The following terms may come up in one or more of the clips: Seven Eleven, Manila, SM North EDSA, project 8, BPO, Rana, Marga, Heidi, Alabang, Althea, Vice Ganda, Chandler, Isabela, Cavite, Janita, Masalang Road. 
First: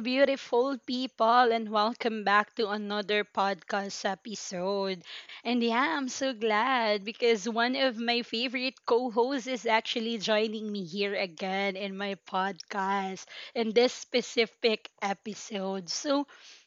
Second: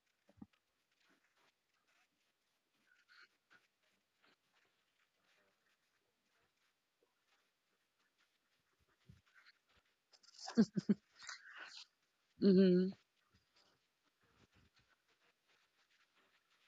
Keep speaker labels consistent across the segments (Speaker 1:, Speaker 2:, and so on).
Speaker 1: beautiful people, and welcome back to another podcast episode. And yeah, I'm so glad because one of my favorite co hosts is actually joining me here again in my
Speaker 2: Mm-hmm,
Speaker 1: podcast in this specific episode. So,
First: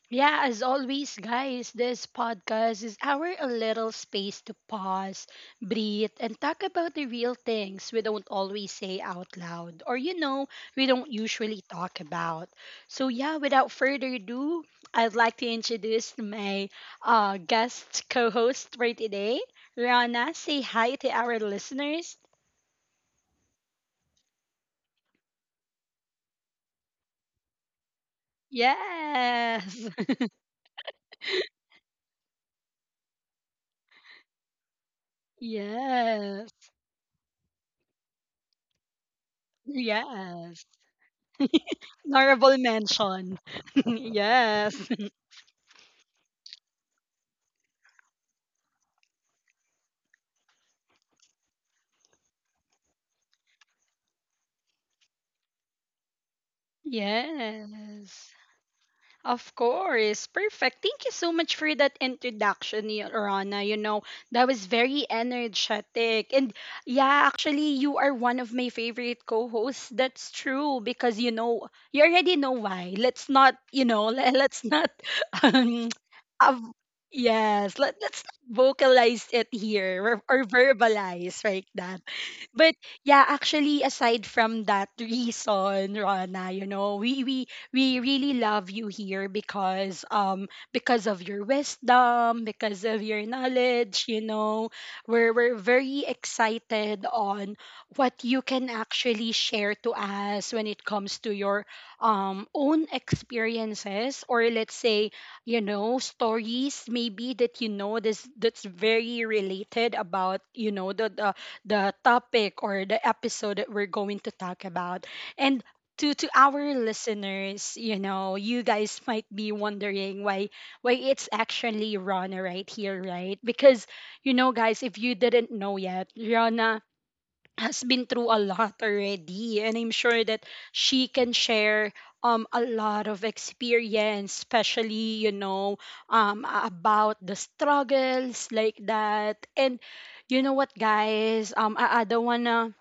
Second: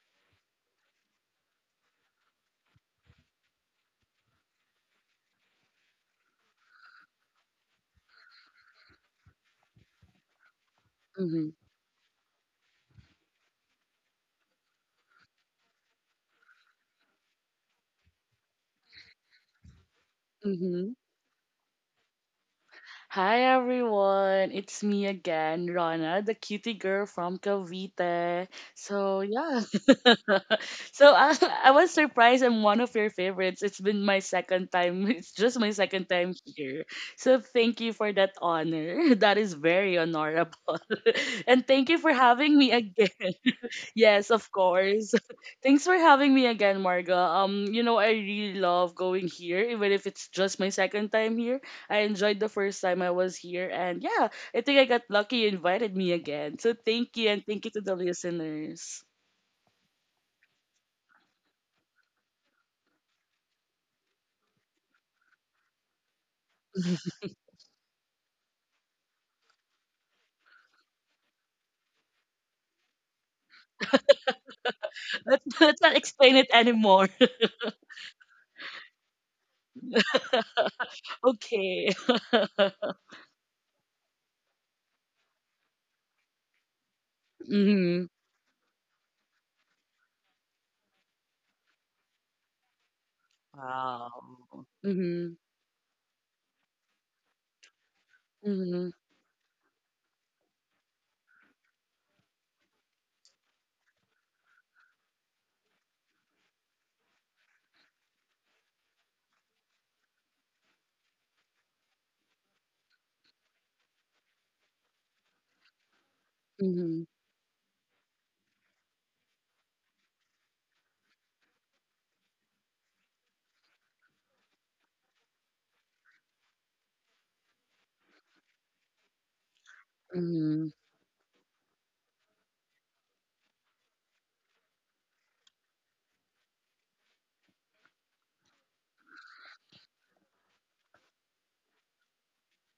Speaker 1: yeah, as always, guys, this podcast is our a little space to pause, breathe, and talk about the real things we don't always say out loud. Or, we don't
Speaker 2: mm-hmm,
Speaker 1: usually talk about. So, yeah, without further ado, I'd like to introduce my guest co host for today, Rana. Say hi
Speaker 2: mm-hmm.
Speaker 1: to our listeners.
Speaker 2: Hi everyone, it's me again, Rana, the cutie girl from Cavite. So yeah,
Speaker 1: Yes,
Speaker 2: so I was surprised I'm one of your favorites. It's been my second time. It's just my second time
Speaker 1: yes,
Speaker 2: here. So thank you for that honor. That is very
Speaker 1: yes.
Speaker 2: honorable, and thank you for
Speaker 1: Honorable
Speaker 2: having me again.
Speaker 1: mention.
Speaker 2: Yes, of
Speaker 1: yes,
Speaker 2: course. Thanks for having me again, Marga. I really love going here, even if it's just my second time here. I enjoyed the first time I was here, and yeah, I think I got lucky you invited me again. So thank you, and thank you to the
Speaker 1: yes.
Speaker 2: listeners.
Speaker 1: Of course. Perfect. Thank you so much for that introduction, Rana. You know, that was very energetic. And yeah, actually, you are one of my favorite co hosts. That's true because, you already know why. Let's not, let's not.
Speaker 2: Let's, let's
Speaker 1: Um,
Speaker 2: not explain it
Speaker 1: av-
Speaker 2: anymore.
Speaker 1: yes, let's not vocalize it here, or verbalize like
Speaker 2: Okay.
Speaker 1: that. But yeah, actually, aside from that reason, Rana, we
Speaker 2: Mm-hmm.
Speaker 1: really love you here, because of your wisdom, because of your knowledge.
Speaker 2: Wow.
Speaker 1: You know, we're
Speaker 2: Mm-hmm.
Speaker 1: we're very excited on what you can
Speaker 2: Mm-hmm.
Speaker 1: actually share to us when it comes to your own experiences, or let's say, stories maybe that, this, that's very related about, the topic or the episode that we're going to talk about. And to our
Speaker 2: Mm-hmm.
Speaker 1: listeners, you guys might be wondering why it's actually Rana right here, right? Because, guys, if you didn't know yet, Rana has been through a lot already, and I'm sure that
Speaker 2: Mm-hmm.
Speaker 1: she can share a lot of experience, especially, about the struggles like that. And you know what, guys? I don't wanna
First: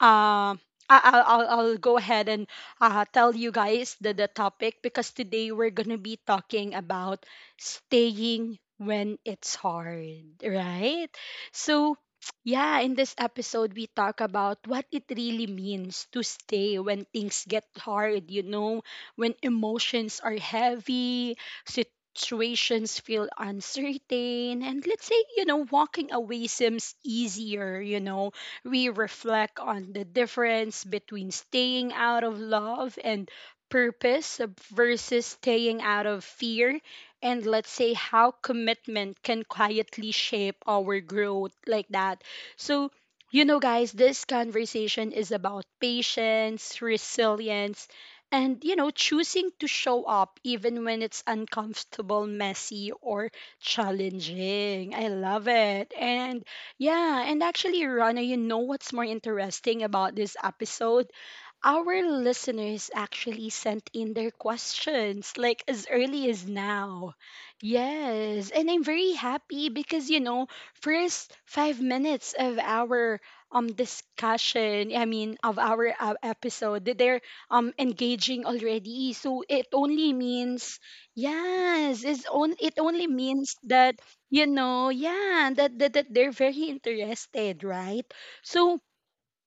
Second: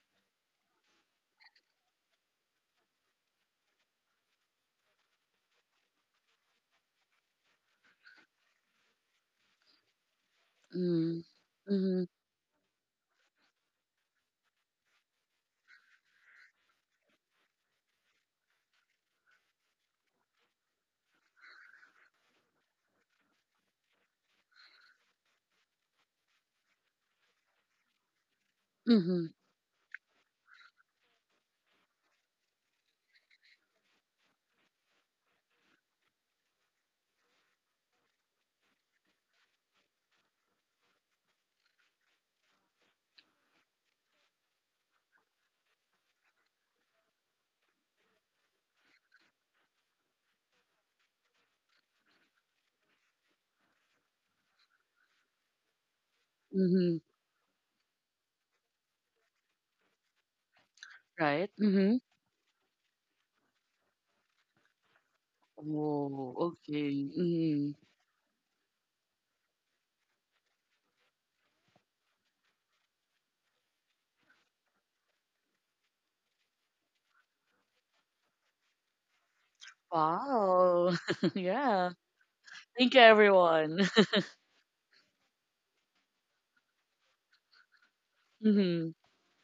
Speaker 1: uh, I'll go ahead and tell you guys the topic, because today we're going to be talking about staying when it's hard, right? So,
Speaker 2: Mm-hmm.
Speaker 1: yeah, in this episode, we talk about what it really means to stay when things get hard, when emotions are heavy, situations feel uncertain, and let's say, walking away seems easier. You know, we
Speaker 2: Mm-hmm.
Speaker 1: reflect on the difference between staying out of love and purpose versus staying out of fear, and let's say how commitment can quietly shape our growth, like that. So, guys, this conversation is about patience, resilience, and, choosing to show up even when it's uncomfortable, messy, or challenging. I love it. And
Speaker 2: Mm-hmm.
Speaker 1: yeah, and actually, Rana, you know what's more interesting about this episode?
Speaker 2: Right? Mm-hmm.
Speaker 1: Our listeners actually sent in their questions, like, as early
Speaker 2: Oh,
Speaker 1: as
Speaker 2: okay.
Speaker 1: now.
Speaker 2: Hmm.
Speaker 1: Yes, and I'm very happy because, first 5 minutes of our discussion, I mean, of our episode, that they're engaging already. So it only means,
Speaker 2: Wow. Yeah.
Speaker 1: yes, it
Speaker 2: Thank you,
Speaker 1: only means
Speaker 2: everyone.
Speaker 1: that, yeah, that they're very interested, right? So
Speaker 2: Hmm.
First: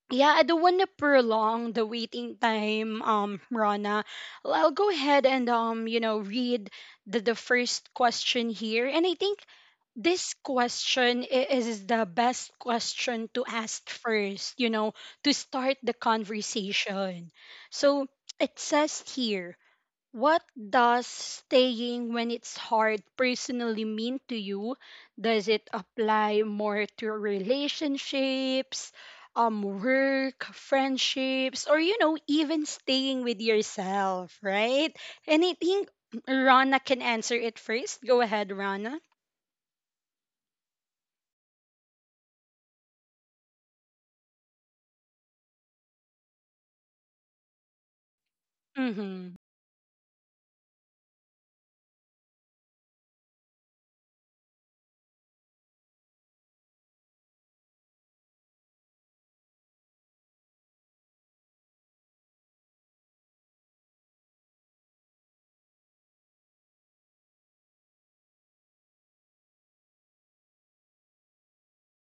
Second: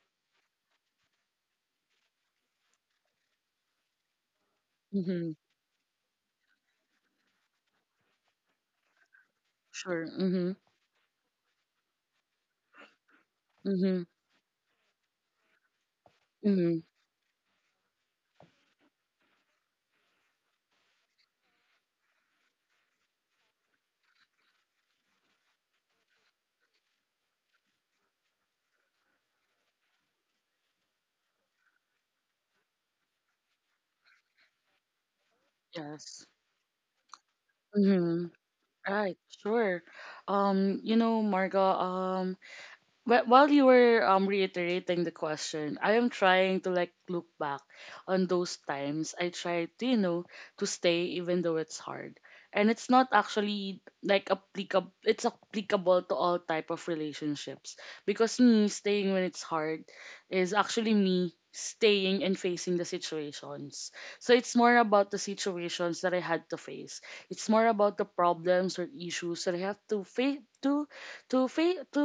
Speaker 1: yeah, I don't want to prolong the waiting time, Rana. I'll go ahead
Speaker 2: Hmm.
Speaker 1: and read the first question here. And I think
Speaker 2: Sure.
Speaker 1: this
Speaker 2: Hmm.
Speaker 1: question is the best question to ask
Speaker 2: Hmm.
Speaker 1: first, to start the
Speaker 2: Hmm.
Speaker 1: conversation. So it says here, what does staying when it's hard personally mean to you? Does it apply more to relationships, work, friendships, or, even staying with yourself, right? And I think
Speaker 2: Yes.
Speaker 1: Rana can answer it first. Go
Speaker 2: Hmm.
Speaker 1: ahead, Rana.
Speaker 2: Right. Sure. Marga, while you were reiterating the question, I am trying to like look back on those times I
Speaker 1: Mm-hmm.
Speaker 2: tried to stay even though it's hard. And it's not actually, like, applicable, it's applicable to all type of relationships because me staying when it's hard is actually me staying and facing the situations. So it's more about the situations that I had to face. It's more about the problems or issues that I have to face to to fa-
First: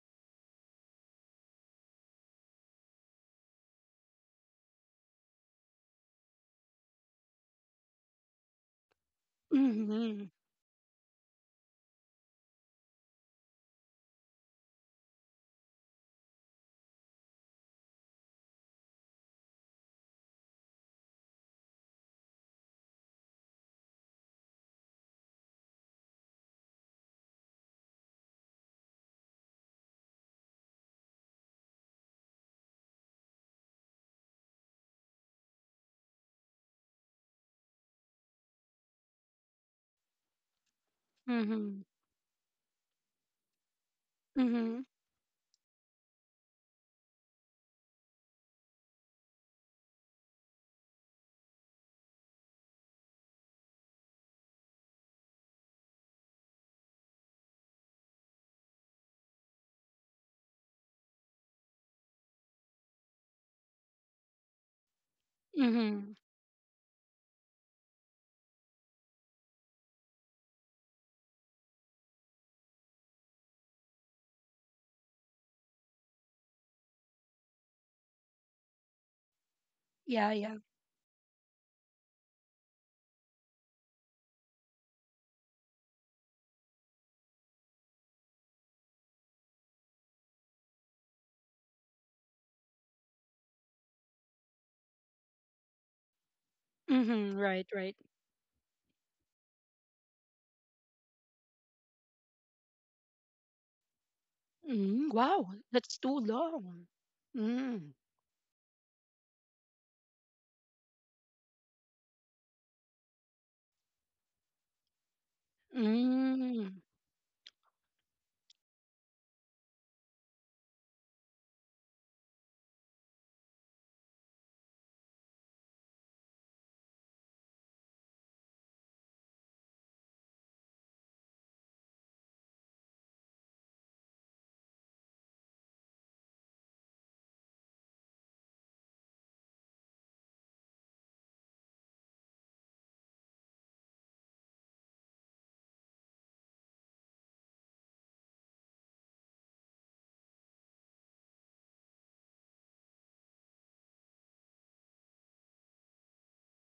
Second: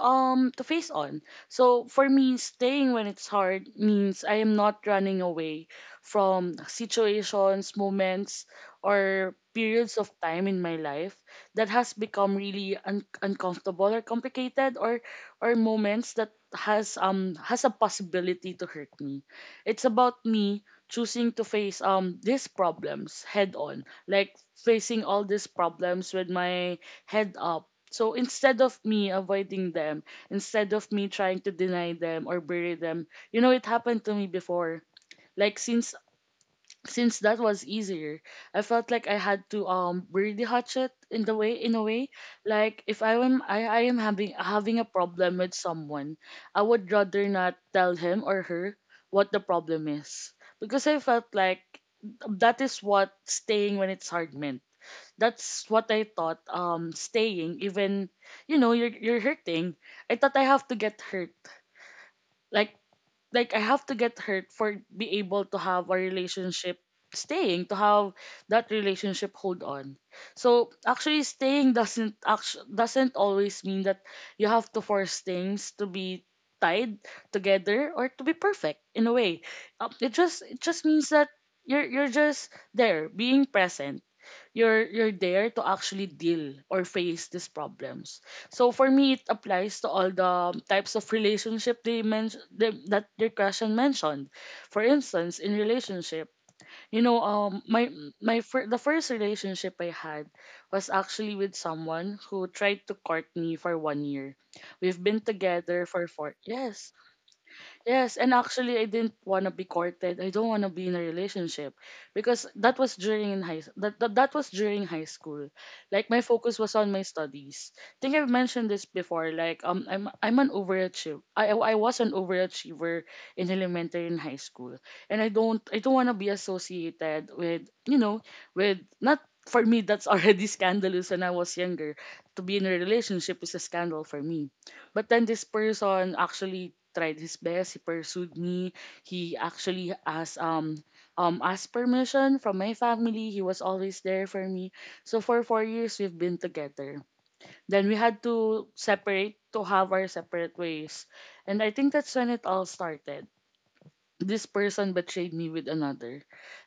Speaker 2: to face on. So for me, staying when it's hard means I am not running away from situations, moments, or periods of
Speaker 1: Mm-hmm.
Speaker 2: time in my life that has become really uncomfortable or complicated, or moments that has a possibility to hurt me. It's about me choosing to face these problems head on, like facing all these problems with my head up. So instead of me avoiding them, instead of me trying to deny them or bury them, it happened to me before. Like since that was easier, I felt like I had to bury the hatchet in the way in a
Speaker 1: Mm-hmm.
Speaker 2: way like if I am having a
Speaker 1: Mm-hmm.
Speaker 2: problem with someone, I would rather not tell him or her what the problem is because I felt like that is what staying when it's hard meant. That's what I thought staying, even you're hurting, I thought I have to get hurt, like like I have to get hurt for be able to have a
Speaker 1: Mm-hmm.
Speaker 2: relationship, staying to have that relationship hold on. So actually staying doesn't doesn't always mean that you have to force things to be tied together or to be perfect in a way. It
Speaker 1: Yeah,
Speaker 2: just it
Speaker 1: yeah.
Speaker 2: just means that you're just there being present, you're there to actually deal or face these problems. So for me, it applies to all the types of relationship they mentioned that your question mentioned. For instance, in relationship, you know,
Speaker 1: Mm-hmm.
Speaker 2: um,
Speaker 1: Right,
Speaker 2: my
Speaker 1: right.
Speaker 2: the first relationship I had was actually with someone who tried to court me for one year. We've
Speaker 1: Mm-hmm.
Speaker 2: been
Speaker 1: Wow,
Speaker 2: together
Speaker 1: that's
Speaker 2: for
Speaker 1: too
Speaker 2: four
Speaker 1: long.
Speaker 2: yes.
Speaker 1: Mm.
Speaker 2: Yes, and actually, I didn't want to be courted. I don't want to be in a relationship because that was during in high that, that that was during high school. Like my focus was
Speaker 1: Mm.
Speaker 2: on my studies. I think I've mentioned this before. Like I'm an overachiever. I was an overachiever in elementary and high school, and I don't want to be associated with you know with not, for me that's already scandalous when I was younger. To be in a relationship is a scandal for me. But then this person actually tried his best. He pursued me. He actually asked permission from my family. He was always there for me. So for 4 years we've been together. Then we had to separate to have our separate ways. And I think that's when it all started. This person betrayed me with another.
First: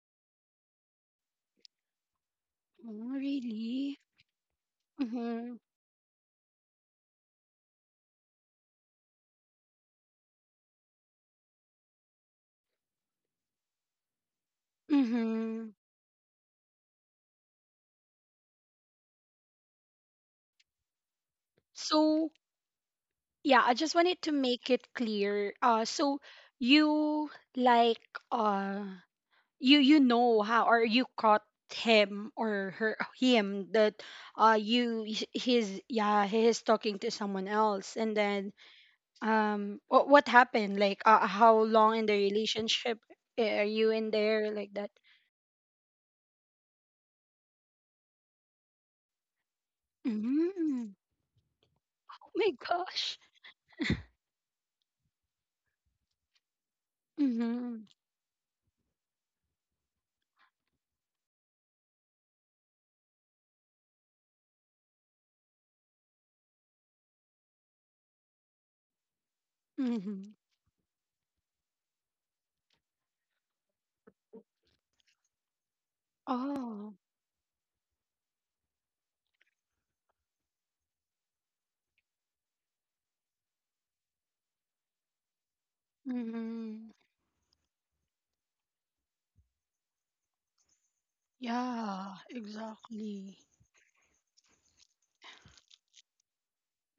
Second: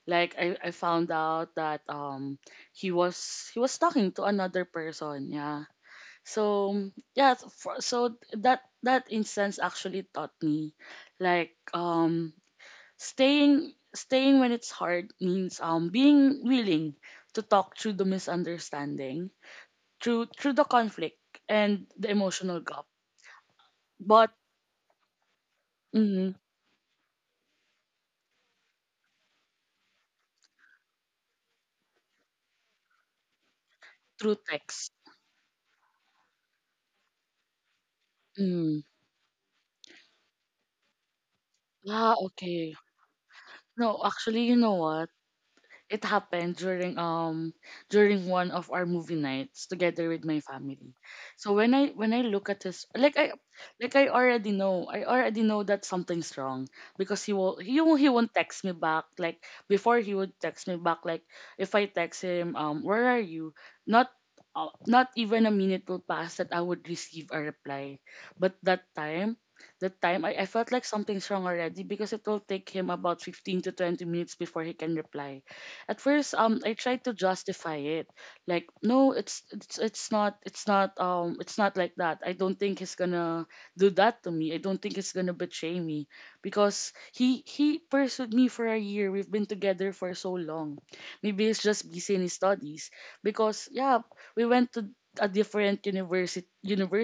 Speaker 2: Like I found out that he
Speaker 1: Oh,
Speaker 2: was he was
Speaker 1: really?
Speaker 2: talking to another person.
Speaker 1: Mm-hmm.
Speaker 2: Yeah. So yeah, so for, so that that instance actually taught me, like staying when it's hard means
Speaker 1: Mm-hmm.
Speaker 2: being willing to talk through the misunderstanding, through the conflict and the
Speaker 1: So,
Speaker 2: emotional gap,
Speaker 1: yeah, I just wanted
Speaker 2: but
Speaker 1: to make it clear. So
Speaker 2: mhm,
Speaker 1: you like uh you know how, or you caught him or her him that,
Speaker 2: through text.
Speaker 1: you h- he's yeah, he is talking to someone else. And then,
Speaker 2: Mm.
Speaker 1: what happened, like, how long in the
Speaker 2: Ah, okay.
Speaker 1: relationship, are you
Speaker 2: No,
Speaker 1: in
Speaker 2: actually,
Speaker 1: there,
Speaker 2: you
Speaker 1: like
Speaker 2: know
Speaker 1: that?
Speaker 2: what? It happened during one of our movie nights together with my family.
Speaker 1: Mm.
Speaker 2: So when I
Speaker 1: Oh
Speaker 2: look
Speaker 1: my
Speaker 2: at his, like
Speaker 1: gosh.
Speaker 2: I already know that something's wrong because he will
Speaker 1: Mm-hmm.
Speaker 2: he will he won't text me back, like before he would text me back, like if I text him where are you, not not even a minute will pass that I would receive a reply. But that time I,
Speaker 1: Mm-hmm.
Speaker 2: I felt like something's wrong already because it will take him about 15 to 20 minutes before he can reply. At first, I
Speaker 1: Oh.
Speaker 2: tried to justify it, like, no, it's not like that. I don't think he's gonna do that to me. I don't think he's gonna betray me because
Speaker 1: Mm-hmm.
Speaker 2: he pursued me for a year. We've been together for so long. Maybe he's just busy
Speaker 1: Yeah,
Speaker 2: in his studies
Speaker 1: exactly.
Speaker 2: because yeah, we went to a different university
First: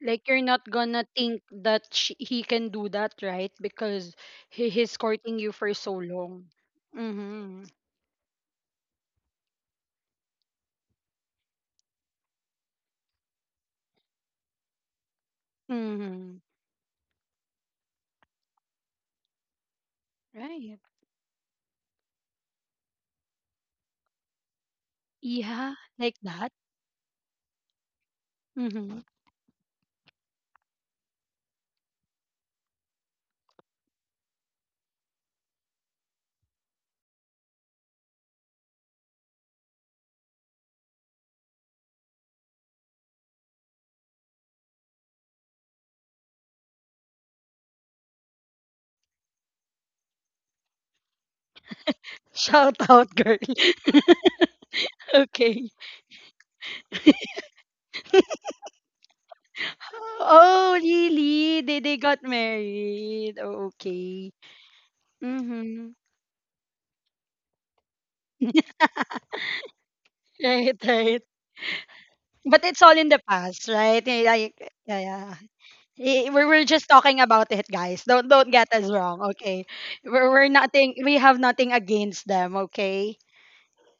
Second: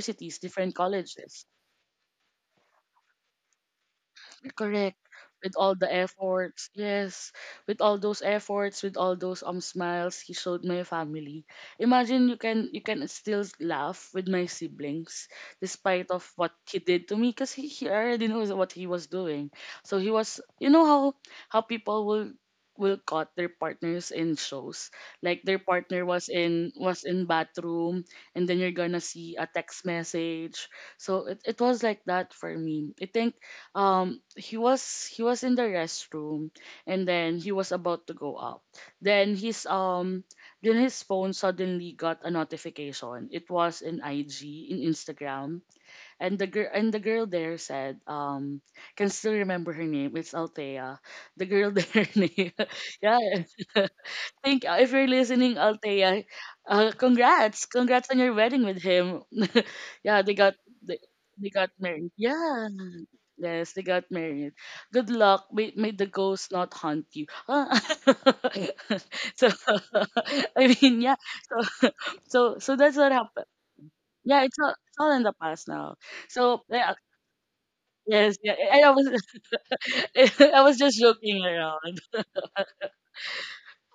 Speaker 1: Like, you're not
Speaker 2: different
Speaker 1: gonna think
Speaker 2: colleges.
Speaker 1: that, he can do that, right? Because he's
Speaker 2: Correct.
Speaker 1: courting you
Speaker 2: With
Speaker 1: for
Speaker 2: all the
Speaker 1: so long.
Speaker 2: efforts, yes.
Speaker 1: Mm-hmm.
Speaker 2: With all those efforts, with all those smiles he showed my family. Imagine you can still laugh with my siblings despite of
Speaker 1: Mm-hmm.
Speaker 2: what he did to me because he already knows what he was doing. So he was you
Speaker 1: Right.
Speaker 2: know how people will caught their partners in shows. Like their
Speaker 1: Yeah,
Speaker 2: partner
Speaker 1: like
Speaker 2: was
Speaker 1: that.
Speaker 2: in bathroom and then you're
Speaker 1: Mm-hmm.
Speaker 2: gonna see a text message. So it was like that for me. I think he was in the restroom and then he was about to go out. Then his phone suddenly got a notification. It was in IG, in Instagram, and the girl there said, can still remember her name, it's Althea. The girl there name.
Speaker 1: Shout out,
Speaker 2: Yeah.
Speaker 1: girl.
Speaker 2: Think, if you're listening,
Speaker 1: Okay.
Speaker 2: Althea, congrats on your wedding with him. Yeah, they got,
Speaker 1: Oh,
Speaker 2: they, they
Speaker 1: really?
Speaker 2: got
Speaker 1: They
Speaker 2: married.
Speaker 1: got
Speaker 2: Yeah.
Speaker 1: married. Oh,
Speaker 2: Yes, they got
Speaker 1: okay.
Speaker 2: married. Good luck. May,
Speaker 1: Mm-hmm.
Speaker 2: may the ghost not haunt you. Ah. So.
Speaker 1: Right,
Speaker 2: I mean, yeah.
Speaker 1: right.
Speaker 2: So, so,
Speaker 1: But it's
Speaker 2: so
Speaker 1: all
Speaker 2: that's
Speaker 1: in
Speaker 2: what
Speaker 1: the
Speaker 2: happened.
Speaker 1: past, right? Yeah.
Speaker 2: Yeah,
Speaker 1: Like,
Speaker 2: it's all,
Speaker 1: yeah,
Speaker 2: it's all in
Speaker 1: yeah.
Speaker 2: the past now.
Speaker 1: We're
Speaker 2: So,
Speaker 1: just
Speaker 2: yeah,
Speaker 1: talking about it, guys. Don't
Speaker 2: yes,
Speaker 1: don't
Speaker 2: yeah.
Speaker 1: get
Speaker 2: I
Speaker 1: us
Speaker 2: I was,
Speaker 1: wrong, okay? We're, we're
Speaker 2: I was
Speaker 1: nothing.
Speaker 2: just
Speaker 1: We have
Speaker 2: joking
Speaker 1: nothing
Speaker 2: around.
Speaker 1: against them, okay?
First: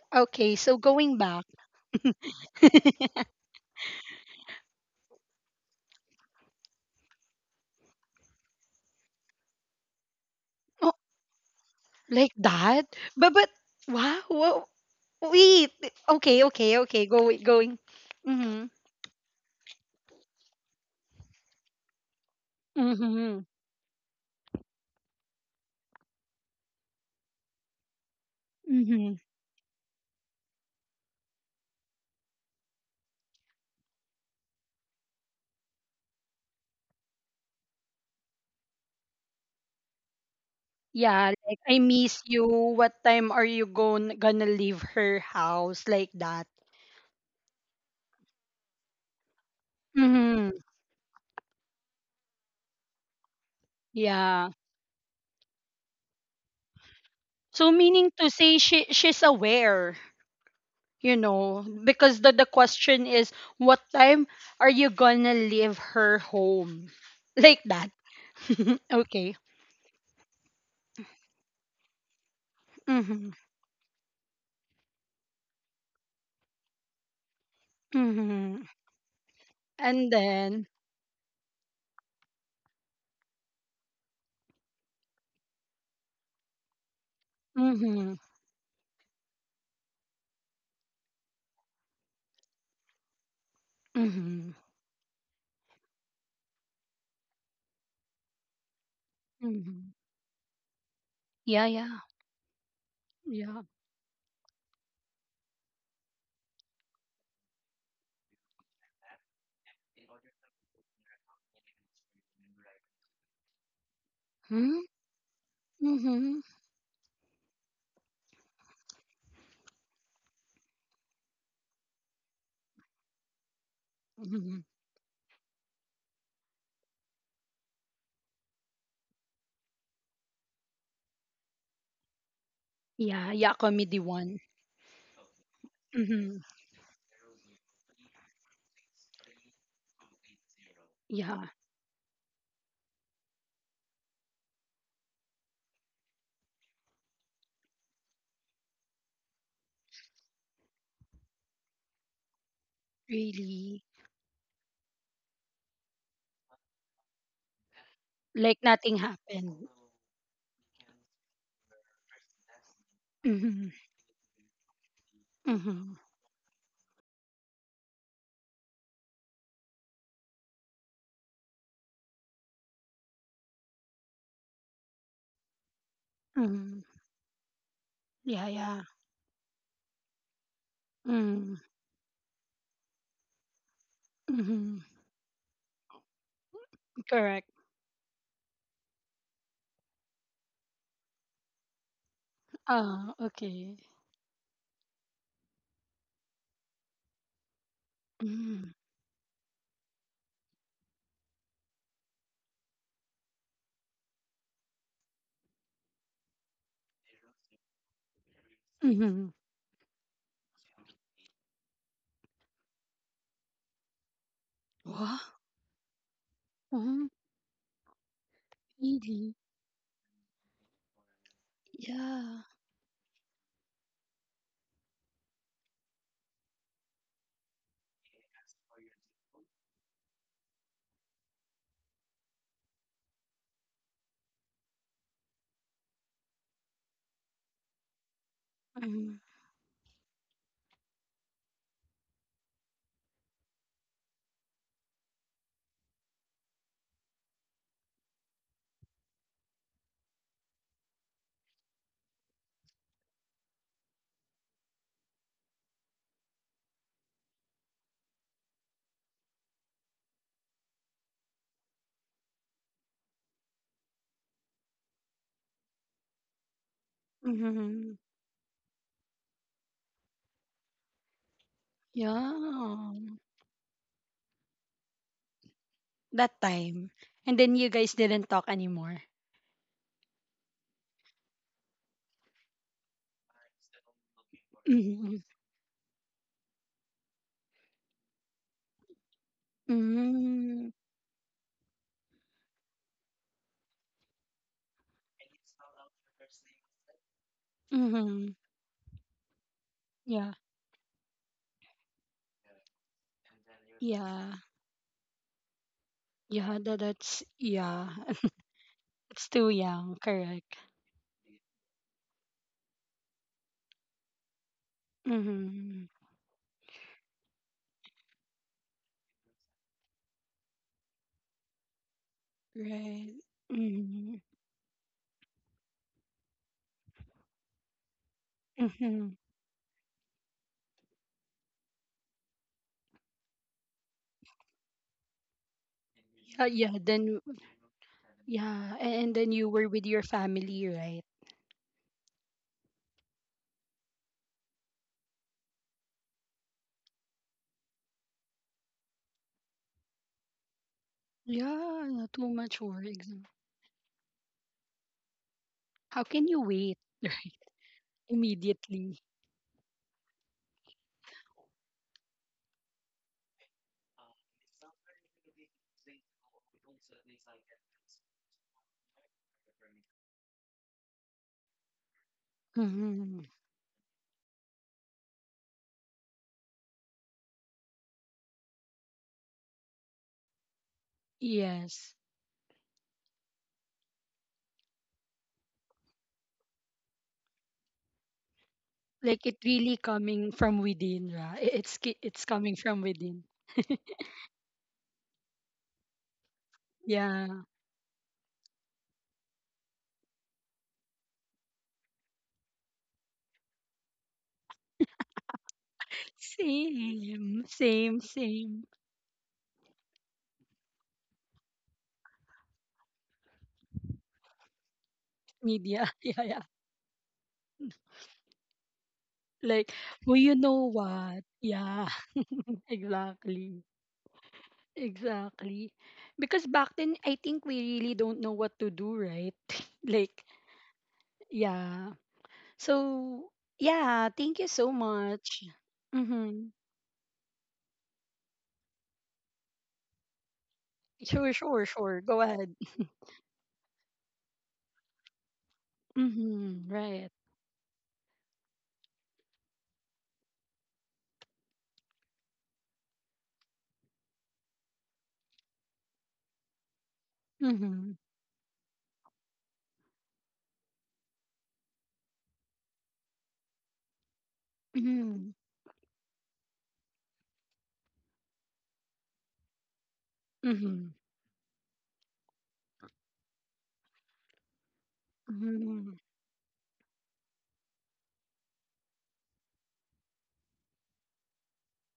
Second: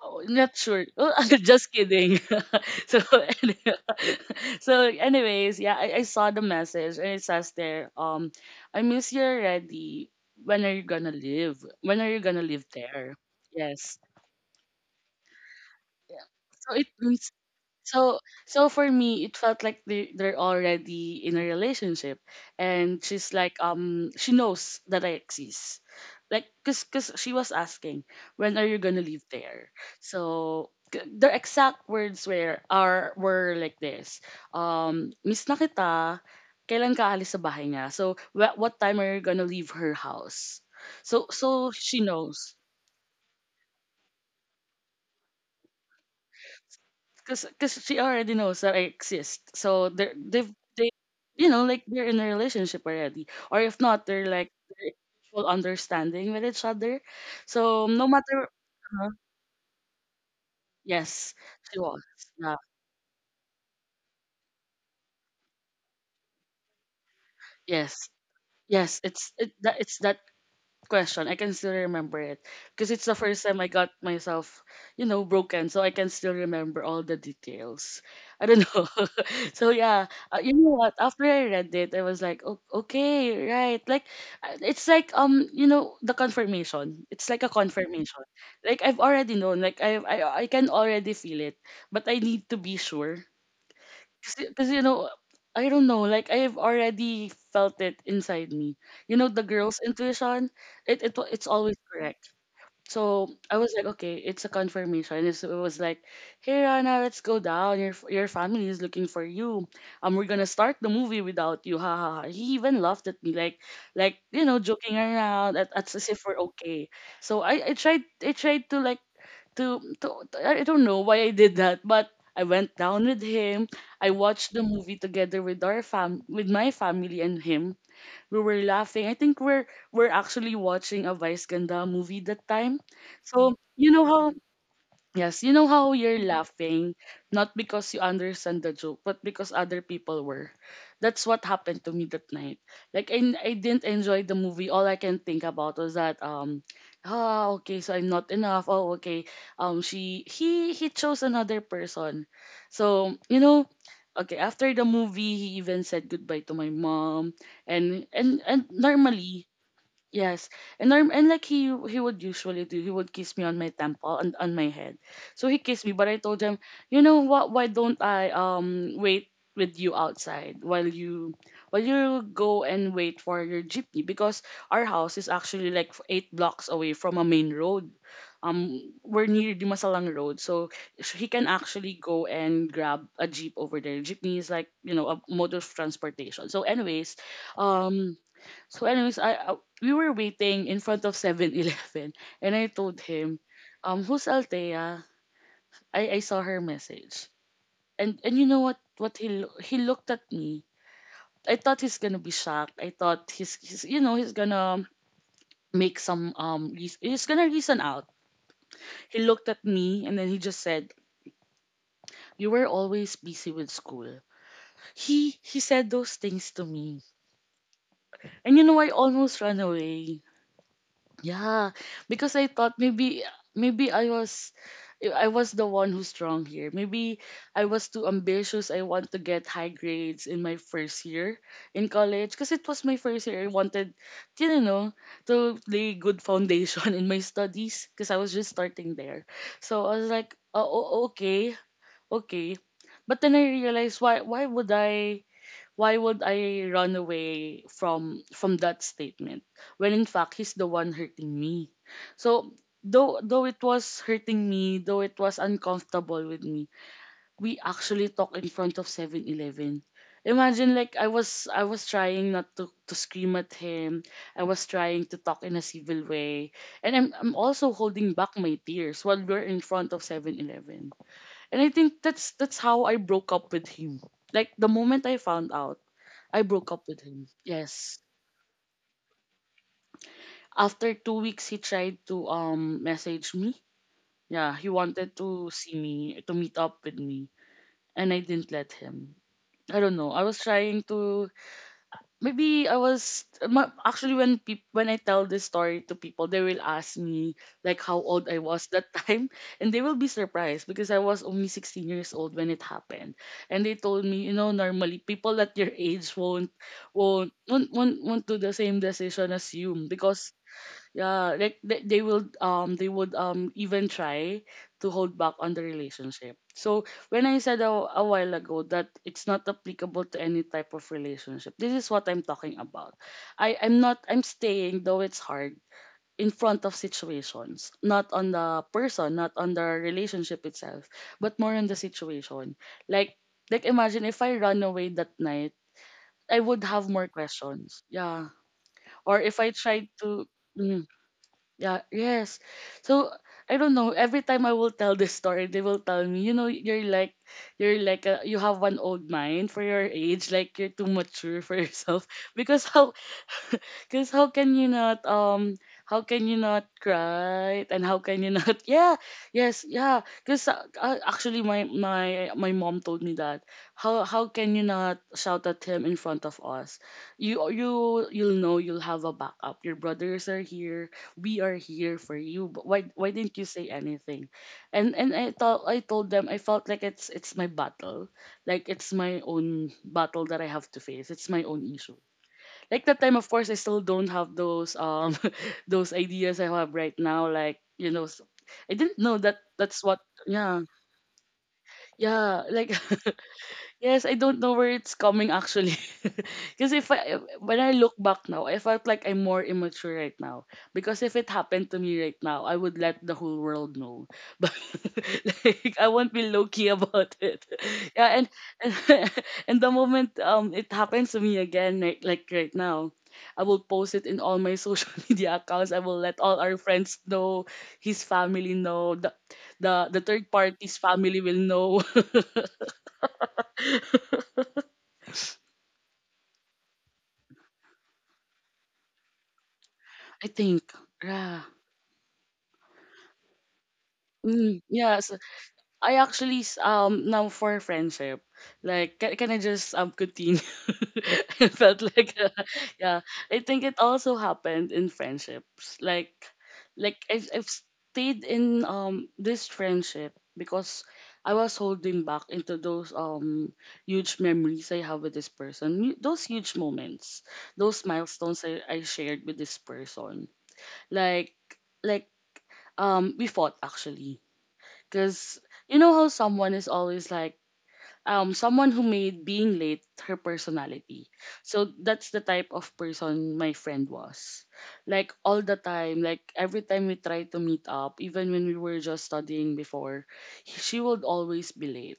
Speaker 2: Oh,
Speaker 1: Okay.
Speaker 2: not
Speaker 1: So
Speaker 2: sure. Oh,
Speaker 1: going back,
Speaker 2: just kidding. So, any- so anyways, yeah, I saw the message and it says there, I miss you already. When are you
Speaker 1: oh,
Speaker 2: gonna live? When are you
Speaker 1: like
Speaker 2: gonna live
Speaker 1: that.
Speaker 2: there?
Speaker 1: But
Speaker 2: Yes.
Speaker 1: wow. Whoa, wait.
Speaker 2: Yeah.
Speaker 1: Okay.
Speaker 2: So
Speaker 1: Okay.
Speaker 2: it
Speaker 1: Okay. Go
Speaker 2: means,
Speaker 1: going.
Speaker 2: so so
Speaker 1: Mhm.
Speaker 2: for me, it felt like they're already in a relationship, and she's
Speaker 1: Mhm.
Speaker 2: like she knows that I exist, like cause she was asking, when are you gonna
Speaker 1: Mhm.
Speaker 2: leave there. So the exact words were like this. Miss na kita. Kailan ka alis sa bahay niya? So what time are you gonna leave her house? So
Speaker 1: Yeah. Like,
Speaker 2: so
Speaker 1: I
Speaker 2: she
Speaker 1: miss you.
Speaker 2: knows.
Speaker 1: What time are you going gonna leave her house, like that?
Speaker 2: Cause she already knows that I exist. So they're they've
Speaker 1: Mhm.
Speaker 2: they you know like they're in a relationship already, or if not, they're like
Speaker 1: Yeah.
Speaker 2: they're in mutual understanding with each other.
Speaker 1: So,
Speaker 2: So no
Speaker 1: meaning to
Speaker 2: matter,
Speaker 1: say, she
Speaker 2: uh
Speaker 1: she's aware,
Speaker 2: yes, she was.
Speaker 1: because the
Speaker 2: Yeah,
Speaker 1: question is, what time are you gonna leave her home? Like that.
Speaker 2: yes, yes. It's
Speaker 1: Okay.
Speaker 2: it that it's that question. I can still remember it because it's the
Speaker 1: Mhm.
Speaker 2: first time I got myself, broken. So I can still remember all the details. I
Speaker 1: Mhm.
Speaker 2: don't know. So yeah,
Speaker 1: And
Speaker 2: you
Speaker 1: then,
Speaker 2: know what? After I read it, I was like, oh, okay, right. Like, it's like the confirmation. It's like a
Speaker 1: mhm.
Speaker 2: confirmation. Like I've already known. Like I can already feel it, but I need to be sure.
Speaker 1: Mhm.
Speaker 2: Because, I don't know, like I've already felt it inside me. You know, the girl's
Speaker 1: Mhm.
Speaker 2: intuition, it's
Speaker 1: Yeah,
Speaker 2: always
Speaker 1: yeah.
Speaker 2: correct. So I
Speaker 1: Yeah.
Speaker 2: was like, okay, it's a confirmation. It was like, hey Rana, let's go down. Your your family is looking for you. We're gonna start the movie without you. Ha ha. Ha." He even laughed at me, like
Speaker 1: Hmm?
Speaker 2: joking around at as if we're
Speaker 1: Mhm.
Speaker 2: okay. So I tried to like to- I don't know why I did that, but I went down with him. I watched
Speaker 1: Mhm.
Speaker 2: the movie together with our fam with my family and him. We were laughing. I think we're actually watching a Vice Ganda movie that time.
Speaker 1: Yeah, yeah,
Speaker 2: So you
Speaker 1: comedy
Speaker 2: know
Speaker 1: one.
Speaker 2: how Yes, you know how you're
Speaker 1: Mhm.
Speaker 2: laughing, not because you understand the joke, but because other people were. That's what
Speaker 1: Yeah,
Speaker 2: happened to me that night. Like, I didn't enjoy the movie. All I can think about was that okay, so I'm not enough. Oh, okay. She he chose another person. So,
Speaker 1: really.
Speaker 2: okay, after the movie he even said goodbye to my mom, and and
Speaker 1: Like
Speaker 2: and
Speaker 1: nothing
Speaker 2: normally,
Speaker 1: happened.
Speaker 2: yes, and norm and like he would usually do. He would kiss me on
Speaker 1: Mhm.
Speaker 2: my temple and on my head. So he kissed
Speaker 1: Mhm.
Speaker 2: me, but I told him, "You know what? Why don't I wait with you outside while you go and wait for your jeepney, because our house is actually like 8 blocks
Speaker 1: Mhm.
Speaker 2: away from a main road."
Speaker 1: Yeah, yeah.
Speaker 2: We're near the Masalang Road, so he can
Speaker 1: Mm-hmm.
Speaker 2: actually go and grab a jeep over there. Jeepney is, like,
Speaker 1: Mm-hmm.
Speaker 2: a mode of transportation. So, anyways,
Speaker 1: Correct.
Speaker 2: um I we were waiting in front of 7-Eleven, and I told
Speaker 1: Ah,
Speaker 2: him,
Speaker 1: okay.
Speaker 2: "Who's Althea? I saw her message." And you know
Speaker 1: Mm.
Speaker 2: what? He looked at me. I thought he's gonna be shocked. I thought he's he's gonna make some reas- he's gonna reason out. He
Speaker 1: Mhm.
Speaker 2: looked at me, and then he just said, "You were always busy with school."
Speaker 1: What?
Speaker 2: He said those things to me,
Speaker 1: Mhm.
Speaker 2: and I
Speaker 1: Really?
Speaker 2: almost ran away. Yeah, because
Speaker 1: Yeah.
Speaker 2: I thought maybe I was the one who's wrong here. Maybe I was too ambitious. I want to get high grades in my first year in college because it was my first year. I wanted, you know, to lay good foundation in my studies because I was just starting
Speaker 1: Mhm.
Speaker 2: there. So I was like, "Oh, oh, okay, okay." But then I realized, why would I run away from that statement when in fact he's the one hurting me? So, though it was hurting me, though it was uncomfortable with me, we actually talked in front of 7-Eleven. Imagine, like, I was trying not to scream at him. I was trying to talk in a civil way. And I'm also
Speaker 1: Mhm.
Speaker 2: holding back my tears while we're in front of 7-Eleven. And I think that's how
Speaker 1: Yeah.
Speaker 2: I broke up with him. Like, the moment I found out,
Speaker 1: That
Speaker 2: I broke
Speaker 1: time.
Speaker 2: up with him.
Speaker 1: And then you guys
Speaker 2: Yes.
Speaker 1: didn't talk anymore.
Speaker 2: After 2 weeks, he tried to message me. Yeah, he
Speaker 1: Mhm.
Speaker 2: wanted to see me, to meet up with me, and I didn't let him. I don't know. I was
Speaker 1: Mhm.
Speaker 2: trying to. Maybe I was ma- Actually, when I tell this story to people, they will ask me, like, how old
Speaker 1: Mhm.
Speaker 2: I was that time, and they will be
Speaker 1: Yeah.
Speaker 2: surprised because I was only 16 years old when it happened, and they told me,
Speaker 1: Yeah.
Speaker 2: normally people at your age won't
Speaker 1: Yeah, that's yeah.
Speaker 2: do the same
Speaker 1: It's
Speaker 2: decision
Speaker 1: too
Speaker 2: as you
Speaker 1: young,
Speaker 2: because,
Speaker 1: correct.
Speaker 2: yeah, like they would even try to hold back on the
Speaker 1: Mhm.
Speaker 2: relationship. So, when I said a while ago that it's not applicable to any type of relationship, this is what I'm talking about.
Speaker 1: Right.
Speaker 2: i i'm not
Speaker 1: Mhm.
Speaker 2: i'm staying, though it's hard, in front of situations, not on the
Speaker 1: Mhm.
Speaker 2: person, not on the relationship itself, but more on the situation. Like, imagine if I run away that night, I
Speaker 1: Yeah,
Speaker 2: would
Speaker 1: yeah,
Speaker 2: have more
Speaker 1: then
Speaker 2: questions. Yeah.
Speaker 1: yeah, and
Speaker 2: Or
Speaker 1: then
Speaker 2: if
Speaker 1: you
Speaker 2: I
Speaker 1: were with
Speaker 2: tried
Speaker 1: your
Speaker 2: to.
Speaker 1: family,
Speaker 2: Mm,
Speaker 1: right?
Speaker 2: yeah, yes. So I don't know. Every time I will tell this story, they will tell me, you have one old mind for your age. Like, you're too mature for
Speaker 1: Yeah,
Speaker 2: yourself.
Speaker 1: not too much
Speaker 2: Because how,
Speaker 1: worries.
Speaker 2: because how
Speaker 1: How can
Speaker 2: can you
Speaker 1: you
Speaker 2: not
Speaker 1: wait, right?
Speaker 2: cry, and how can you not?
Speaker 1: Immediately.
Speaker 2: Yeah, yes, yeah. Because actually, my mom told me that. How can you not shout at him in front of us? You you'll know you'll have a backup. Your brothers are here, we are here for you. But why
Speaker 1: Hmm.
Speaker 2: didn't you say anything? And I told them, I felt like it's my battle. Like, it's my own battle that I have to face, it's my own
Speaker 1: Yes.
Speaker 2: issue. Like, that time, of course, I still don't have those those ideas I have right now, like, I didn't know
Speaker 1: Like, it
Speaker 2: that
Speaker 1: really
Speaker 2: that's what.
Speaker 1: coming from
Speaker 2: Yeah,
Speaker 1: within, right? It's
Speaker 2: yeah,
Speaker 1: coming
Speaker 2: like.
Speaker 1: from within.
Speaker 2: Yes, I don't know where it's coming, actually. Because if I
Speaker 1: Yeah.
Speaker 2: when I look back now, I felt like I'm more immature right now. Because if it happened to me right now, I would let the whole world know. But, like, I won't be low key about
Speaker 1: Same,
Speaker 2: it.
Speaker 1: same,
Speaker 2: Yeah,
Speaker 1: same.
Speaker 2: and, and the moment it happens to me again, like, right now, I will post it in all my social media accounts. I
Speaker 1: Media.
Speaker 2: will let
Speaker 1: Yeah,
Speaker 2: all
Speaker 1: yeah.
Speaker 2: our friends know, his family know, the
Speaker 1: Like,
Speaker 2: the, the
Speaker 1: well,
Speaker 2: third
Speaker 1: you know
Speaker 2: party's family
Speaker 1: what?
Speaker 2: will know.
Speaker 1: Yeah, exactly. Exactly. Because back then, I think we really don't know what to do, right? Like,
Speaker 2: I think. Yeah.
Speaker 1: yeah. So, yeah, thank you
Speaker 2: Mm,
Speaker 1: so
Speaker 2: yeah. So,
Speaker 1: much.
Speaker 2: I actually
Speaker 1: Mm-hmm.
Speaker 2: now, for friendship, like, can I just continue?
Speaker 1: Sure,
Speaker 2: It
Speaker 1: sure,
Speaker 2: felt
Speaker 1: sure.
Speaker 2: like,
Speaker 1: Go ahead.
Speaker 2: yeah. I think it also happened in friendships. Like
Speaker 1: Mm-hmm.
Speaker 2: like
Speaker 1: Right.
Speaker 2: I've stayed in this friendship because I was holding back into those huge memories I have with this person, those huge moments, those
Speaker 1: Mm-hmm.
Speaker 2: milestones I shared with this person. Like like um, we fought, actually,
Speaker 1: Mm-hmm.
Speaker 2: because you know how someone is always like, someone who made being late her
Speaker 1: Mm-hmm.
Speaker 2: personality. So that's the type of person my friend was. Like, all the
Speaker 1: Mm-hmm.
Speaker 2: time, like, every time we tried to meet up, even when we were just studying before, she would always be late.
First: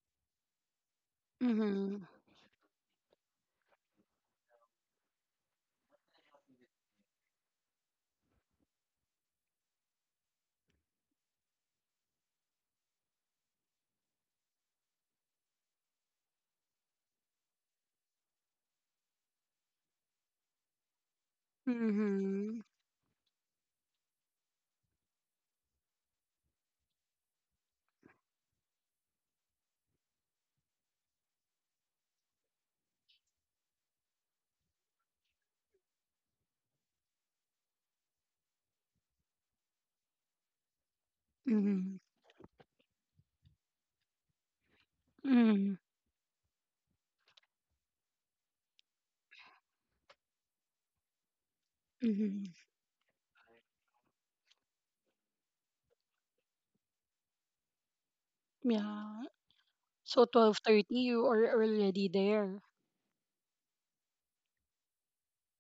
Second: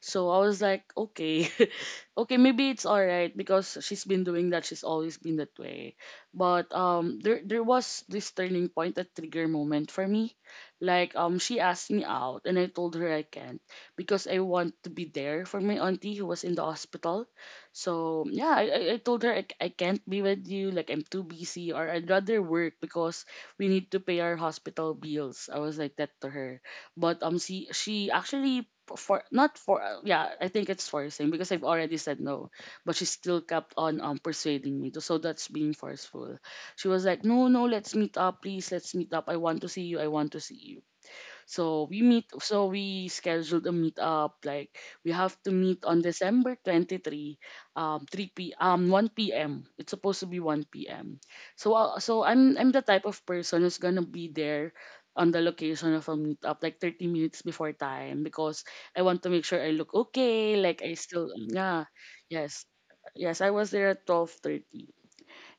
Speaker 2: So I was like, "Okay,
Speaker 1: Mm-hmm.
Speaker 2: okay, maybe it's all right because she's been doing that. She's always been that way." But there was this turning point, that trigger moment for me. Like, she asked me out, and I told her I can't because I want to be there for my auntie who was in the hospital. So, yeah, I told her, "I can't be with you. Like, I'm too busy, or I'd rather
Speaker 1: Mm-hmm.
Speaker 2: work because we need to pay our hospital bills." I was like that to her. But she actually, for not for yeah, I think it's forcing because I've already said no. But she still kept on persuading me to. So that's being forceful. She was like, "No, no, let's meet up, please, let's meet up, I want to see you, I want to see you." So,
Speaker 1: Mm-hmm.
Speaker 2: we scheduled a meetup, like, we have to
Speaker 1: Mm-hmm.
Speaker 2: meet on December 23, 3 p 1 p.m. It's supposed to be 1 p.m. So
Speaker 1: Mm-hmm.
Speaker 2: I'm the type of person who's going to be there on the location of a meetup, like, 30 minutes before time, because I want
Speaker 1: Yeah.
Speaker 2: to make sure I look
Speaker 1: So,
Speaker 2: okay, like,
Speaker 1: 12:30,
Speaker 2: I
Speaker 1: you
Speaker 2: still
Speaker 1: are
Speaker 2: yeah,
Speaker 1: already there.
Speaker 2: yes, yes, I was there at 12:30.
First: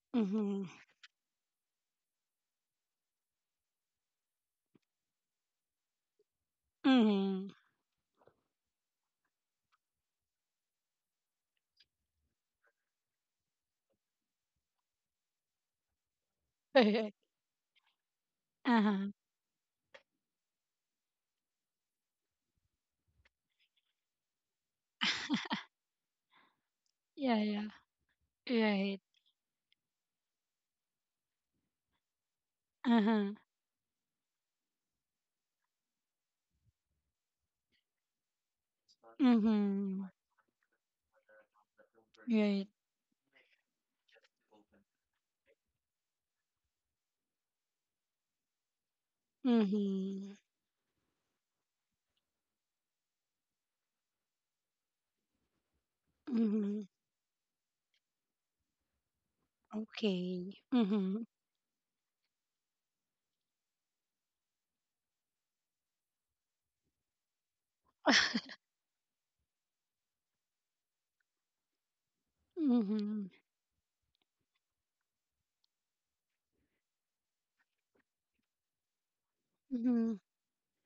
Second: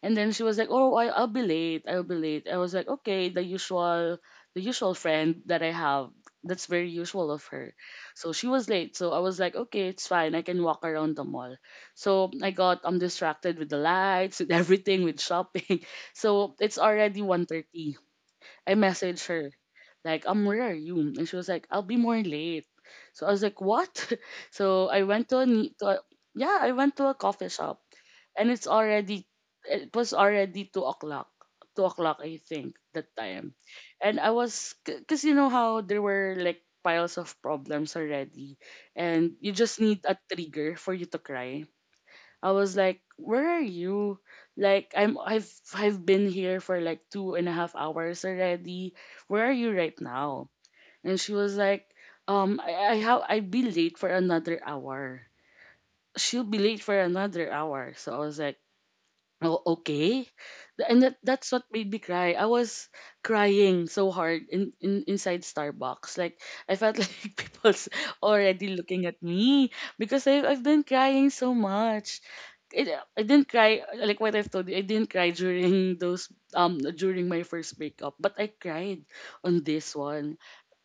Speaker 2: And then she was
Speaker 1: Mm-hmm.
Speaker 2: like, "Oh, I'll be late. I'll be late." I was like, "Okay, the usual friend that I have. That's very usual of
Speaker 1: Mm-hmm.
Speaker 2: her." So she was late. So I was like, "Okay, it's fine. I can walk around the mall." So I got distracted with the lights, with everything, with shopping. So it's already 1:30. I
Speaker 1: Uh-huh.
Speaker 2: messaged her, like, where are you?" And she was like, "I'll be more late." So I was like, "What?" So I went to a, ne- to a yeah, I went to a
Speaker 1: Yeah,
Speaker 2: coffee
Speaker 1: yeah.
Speaker 2: shop, and
Speaker 1: Right.
Speaker 2: it was already 2 o'clock, I think, that
Speaker 1: Uh-huh.
Speaker 2: time. And I was, because you know how there were like piles of problems already, and you just
Speaker 1: Mm-hmm.
Speaker 2: need a trigger for you to cry. I
Speaker 1: Right.
Speaker 2: was like, "Where are you? Like, I've been here for like 2.5 hours already. Where are you right
Speaker 1: Mm-hmm.
Speaker 2: now?" And she was like, "I'd be late for another hour." She'll be
Speaker 1: Mm-hmm.
Speaker 2: late for another hour. So I was like, "Oh, okay."
Speaker 1: Okay.
Speaker 2: And that,
Speaker 1: Mm-hmm.
Speaker 2: that's what made me cry. I was crying so hard in inside Starbucks. Like, I felt like people's already looking at me because I've been crying so much. I
Speaker 1: Mm-hmm.
Speaker 2: didn't cry like what I've told you. I didn't cry during those during my first breakup, but I cried on this
Speaker 1: Mm-hmm.
Speaker 2: one.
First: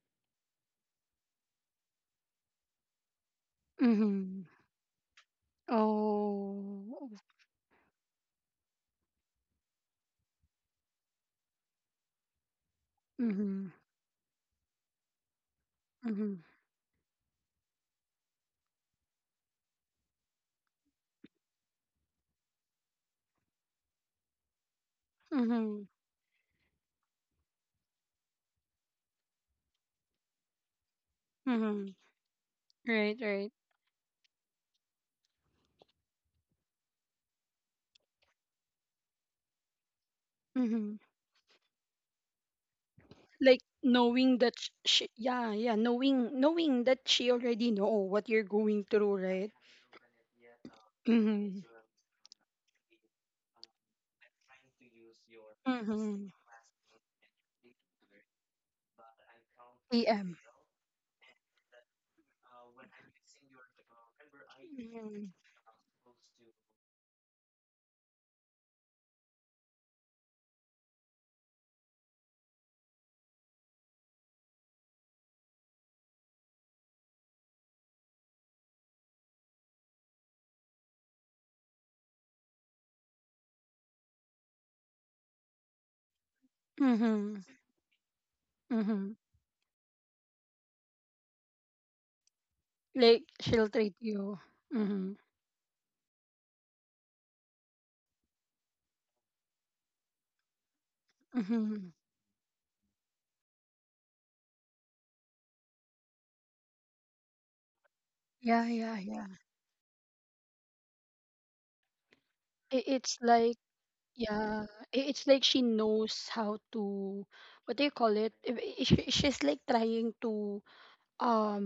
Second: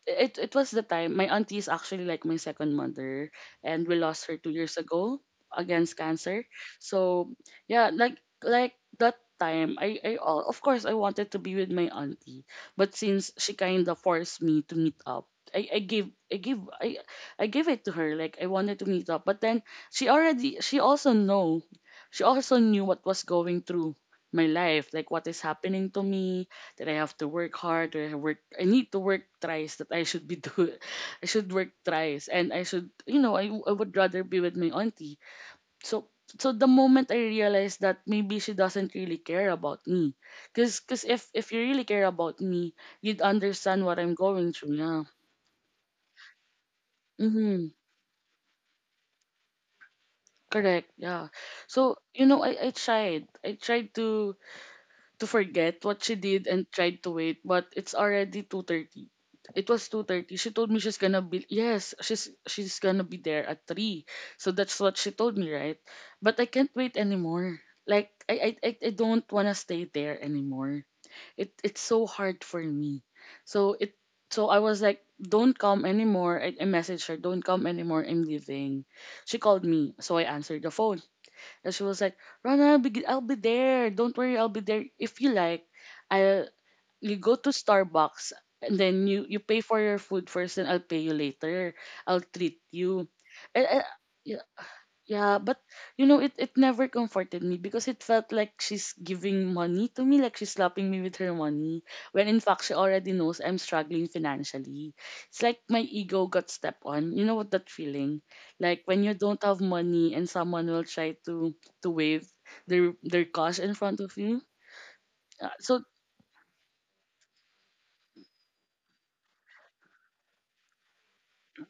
Speaker 2: It was the time my auntie is actually like my second mother, and we lost her
Speaker 1: Mm-hmm.
Speaker 2: 2 years ago against cancer.
Speaker 1: Oh.
Speaker 2: So yeah, like that time I all of course I wanted to be with my auntie, but since she
Speaker 1: Mm-hmm.
Speaker 2: kind of forced me to meet up, I, I gave
Speaker 1: Mm-hmm.
Speaker 2: I give I I gave it to her, like I wanted to meet up. But then she also know she also knew what was going through my life, like what is
Speaker 1: Mm-hmm.
Speaker 2: happening to me, that I have to work hard, that I need to work thrice, that I should be do I should work
Speaker 1: Mm-hmm.
Speaker 2: thrice, and I should,
Speaker 1: Right, right.
Speaker 2: I would rather be with my auntie. So so the moment I realized that maybe she doesn't really care about me. Cause,
Speaker 1: Mm-hmm.
Speaker 2: cause if you really care about me, you'd
Speaker 1: Like,
Speaker 2: understand what I'm
Speaker 1: knowing
Speaker 2: going
Speaker 1: that,
Speaker 2: through, yeah.
Speaker 1: she, yeah, yeah, knowing that she
Speaker 2: Mm-hmm.
Speaker 1: already know what you're going through, right?
Speaker 2: Correct, yeah.
Speaker 1: Mm-hmm.
Speaker 2: So, I tried. I tried to forget what she
Speaker 1: Mm-hmm.
Speaker 2: did and tried to wait, but it's already 2:30. It was 2:30.
Speaker 1: PM.
Speaker 2: She told me she's gonna be, yes, she's gonna be there at 3. So that's what she told me, right? But I can't wait anymore. Like I don't wanna stay there anymore. It's so hard for me. So it so I was like, don't come anymore. I messaged her, don't come anymore. I'm leaving. She called me, so I answered the phone. And she was like, Ron, I'll be there. Don't worry, I'll be there. If you like, I
Speaker 1: Mm-hmm.
Speaker 2: you go to
Speaker 1: Mm-hmm.
Speaker 2: Starbucks, and then
Speaker 1: Mm-hmm.
Speaker 2: you pay for your food first, and I'll pay you later. I'll treat you.
Speaker 1: Like,
Speaker 2: And,
Speaker 1: she'll treat you. Mm-hmm.
Speaker 2: yeah, but it, it never comforted me, because it felt like she's giving money to me, like she's slapping me with her money,
Speaker 1: Mm-hmm.
Speaker 2: when in fact she already knows I'm struggling financially. It's like my ego got stepped on. You know what that feeling?
Speaker 1: Yeah,
Speaker 2: Like
Speaker 1: yeah,
Speaker 2: when you
Speaker 1: yeah.
Speaker 2: don't have money and someone will try to wave
Speaker 1: It,
Speaker 2: their
Speaker 1: it's
Speaker 2: their cash
Speaker 1: like,
Speaker 2: in front of you.
Speaker 1: yeah, it's like
Speaker 2: Uh,
Speaker 1: she
Speaker 2: so
Speaker 1: knows how to, what do you call it? She's like trying to, um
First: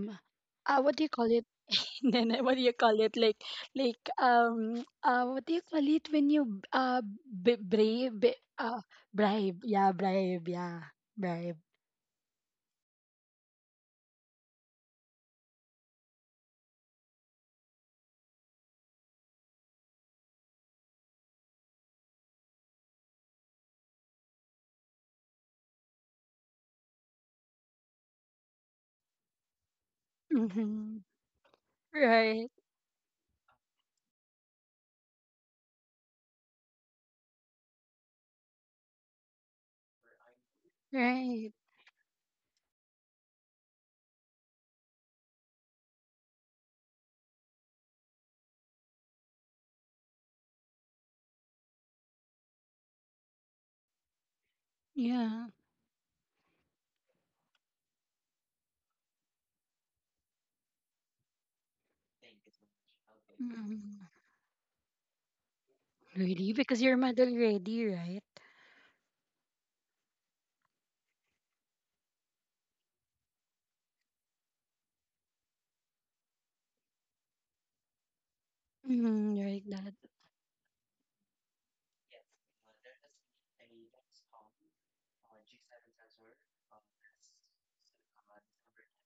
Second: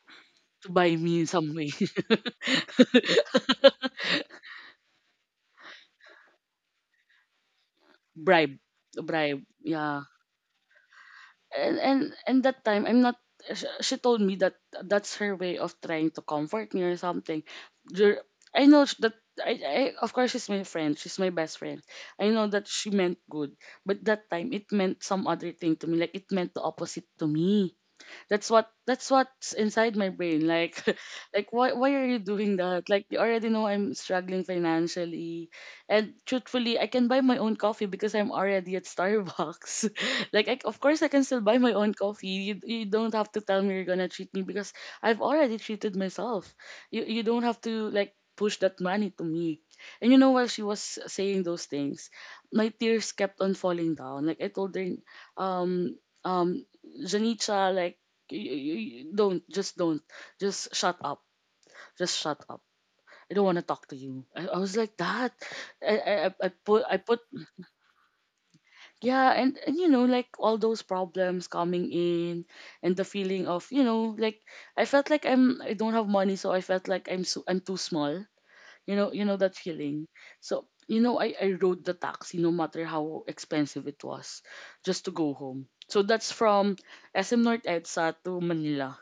Speaker 2: to
Speaker 1: what
Speaker 2: buy
Speaker 1: do you
Speaker 2: me in
Speaker 1: call it?
Speaker 2: some way.
Speaker 1: Then, what do you call it, like, what do you call it when you b- brave b-
Speaker 2: Bribe.
Speaker 1: uh
Speaker 2: Bribe.
Speaker 1: bribe? Yeah,
Speaker 2: Yeah.
Speaker 1: bribe, yeah, bribe.
Speaker 2: and and and that time I'm not— she told me that that's her way of trying to comfort me or something. Dur- I know sh- that I of course she's my friend, she's my best friend. I know that she meant good, but that time it meant some other thing to me, like it meant the opposite to me. That's what's inside my brain. Like
Speaker 1: Hmm.
Speaker 2: like why are you
Speaker 1: Right,
Speaker 2: doing that? Like you already know I'm struggling financially. And truthfully, I can buy my own coffee because I'm already at Starbucks. Like I, of course I can still
Speaker 1: right.
Speaker 2: buy my own coffee. You don't have to tell me you're gonna treat me, because I've already treated myself. You don't have to like push that money to me. And you know, while she was saying those things, my tears kept on falling down. Like I told her,
Speaker 1: Yeah.
Speaker 2: um, um, Janita, like you don't just shut up. Just shut up. I don't want to
Speaker 1: Mm.
Speaker 2: talk to you. I was like that. I, I I I
Speaker 1: Really. Because
Speaker 2: put
Speaker 1: you're
Speaker 2: I
Speaker 1: mad
Speaker 2: put
Speaker 1: already, right?
Speaker 2: yeah, and you know, like all those problems coming in, and the feeling of, you know, like I felt like I don't have money, so I felt like I'm too small. You
Speaker 1: Mm.
Speaker 2: know that
Speaker 1: Right. That.
Speaker 2: feeling. So you know, I rode the taxi no matter how expensive it was, just to go home. So that's from SM North EDSA to Manila.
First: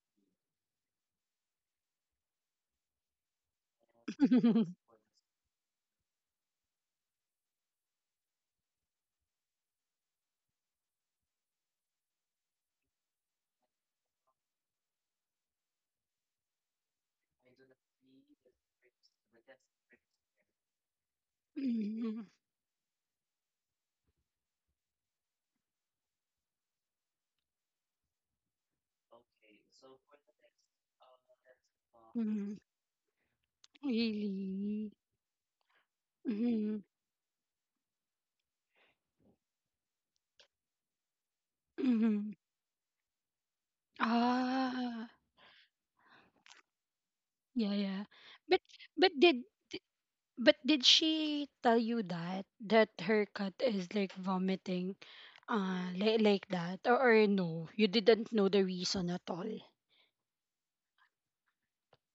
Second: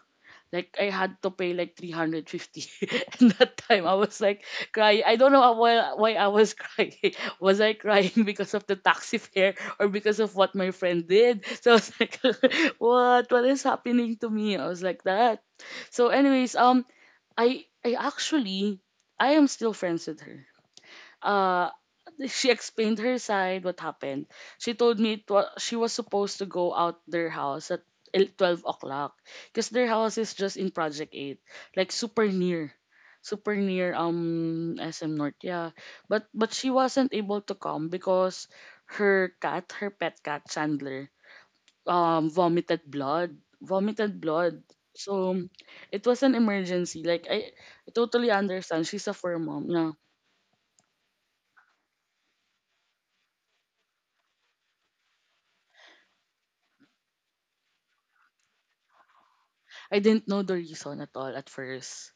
Speaker 2: Like I had to pay like 350 and that time I was like crying. I don't know why I was crying. Was I crying because of the taxi fare or because of what my friend did? So I was like, what is happening to me? I was like that. So anyways, I actually I am still friends with her. uh
Speaker 1: Mm-hmm.
Speaker 2: she explained her side what happened. She told me she was supposed to go out their house at 12 o'clock, because their house is just in project 8, like super near, super near,
Speaker 1: Really.
Speaker 2: SM North, yeah. But she
Speaker 1: Mm.
Speaker 2: wasn't able to come because her pet cat Chandler,
Speaker 1: Mm.
Speaker 2: vomited blood, vomited blood
Speaker 1: Ah,
Speaker 2: so it was an emergency.
Speaker 1: yeah,
Speaker 2: I
Speaker 1: yeah.
Speaker 2: totally
Speaker 1: but
Speaker 2: understand, she's a
Speaker 1: but
Speaker 2: fur
Speaker 1: did
Speaker 2: mom, yeah.
Speaker 1: But did she tell you that her cat is like vomiting, like that, or, no? You didn't know the reason at all.
Speaker 2: I didn't know the reason at all at first.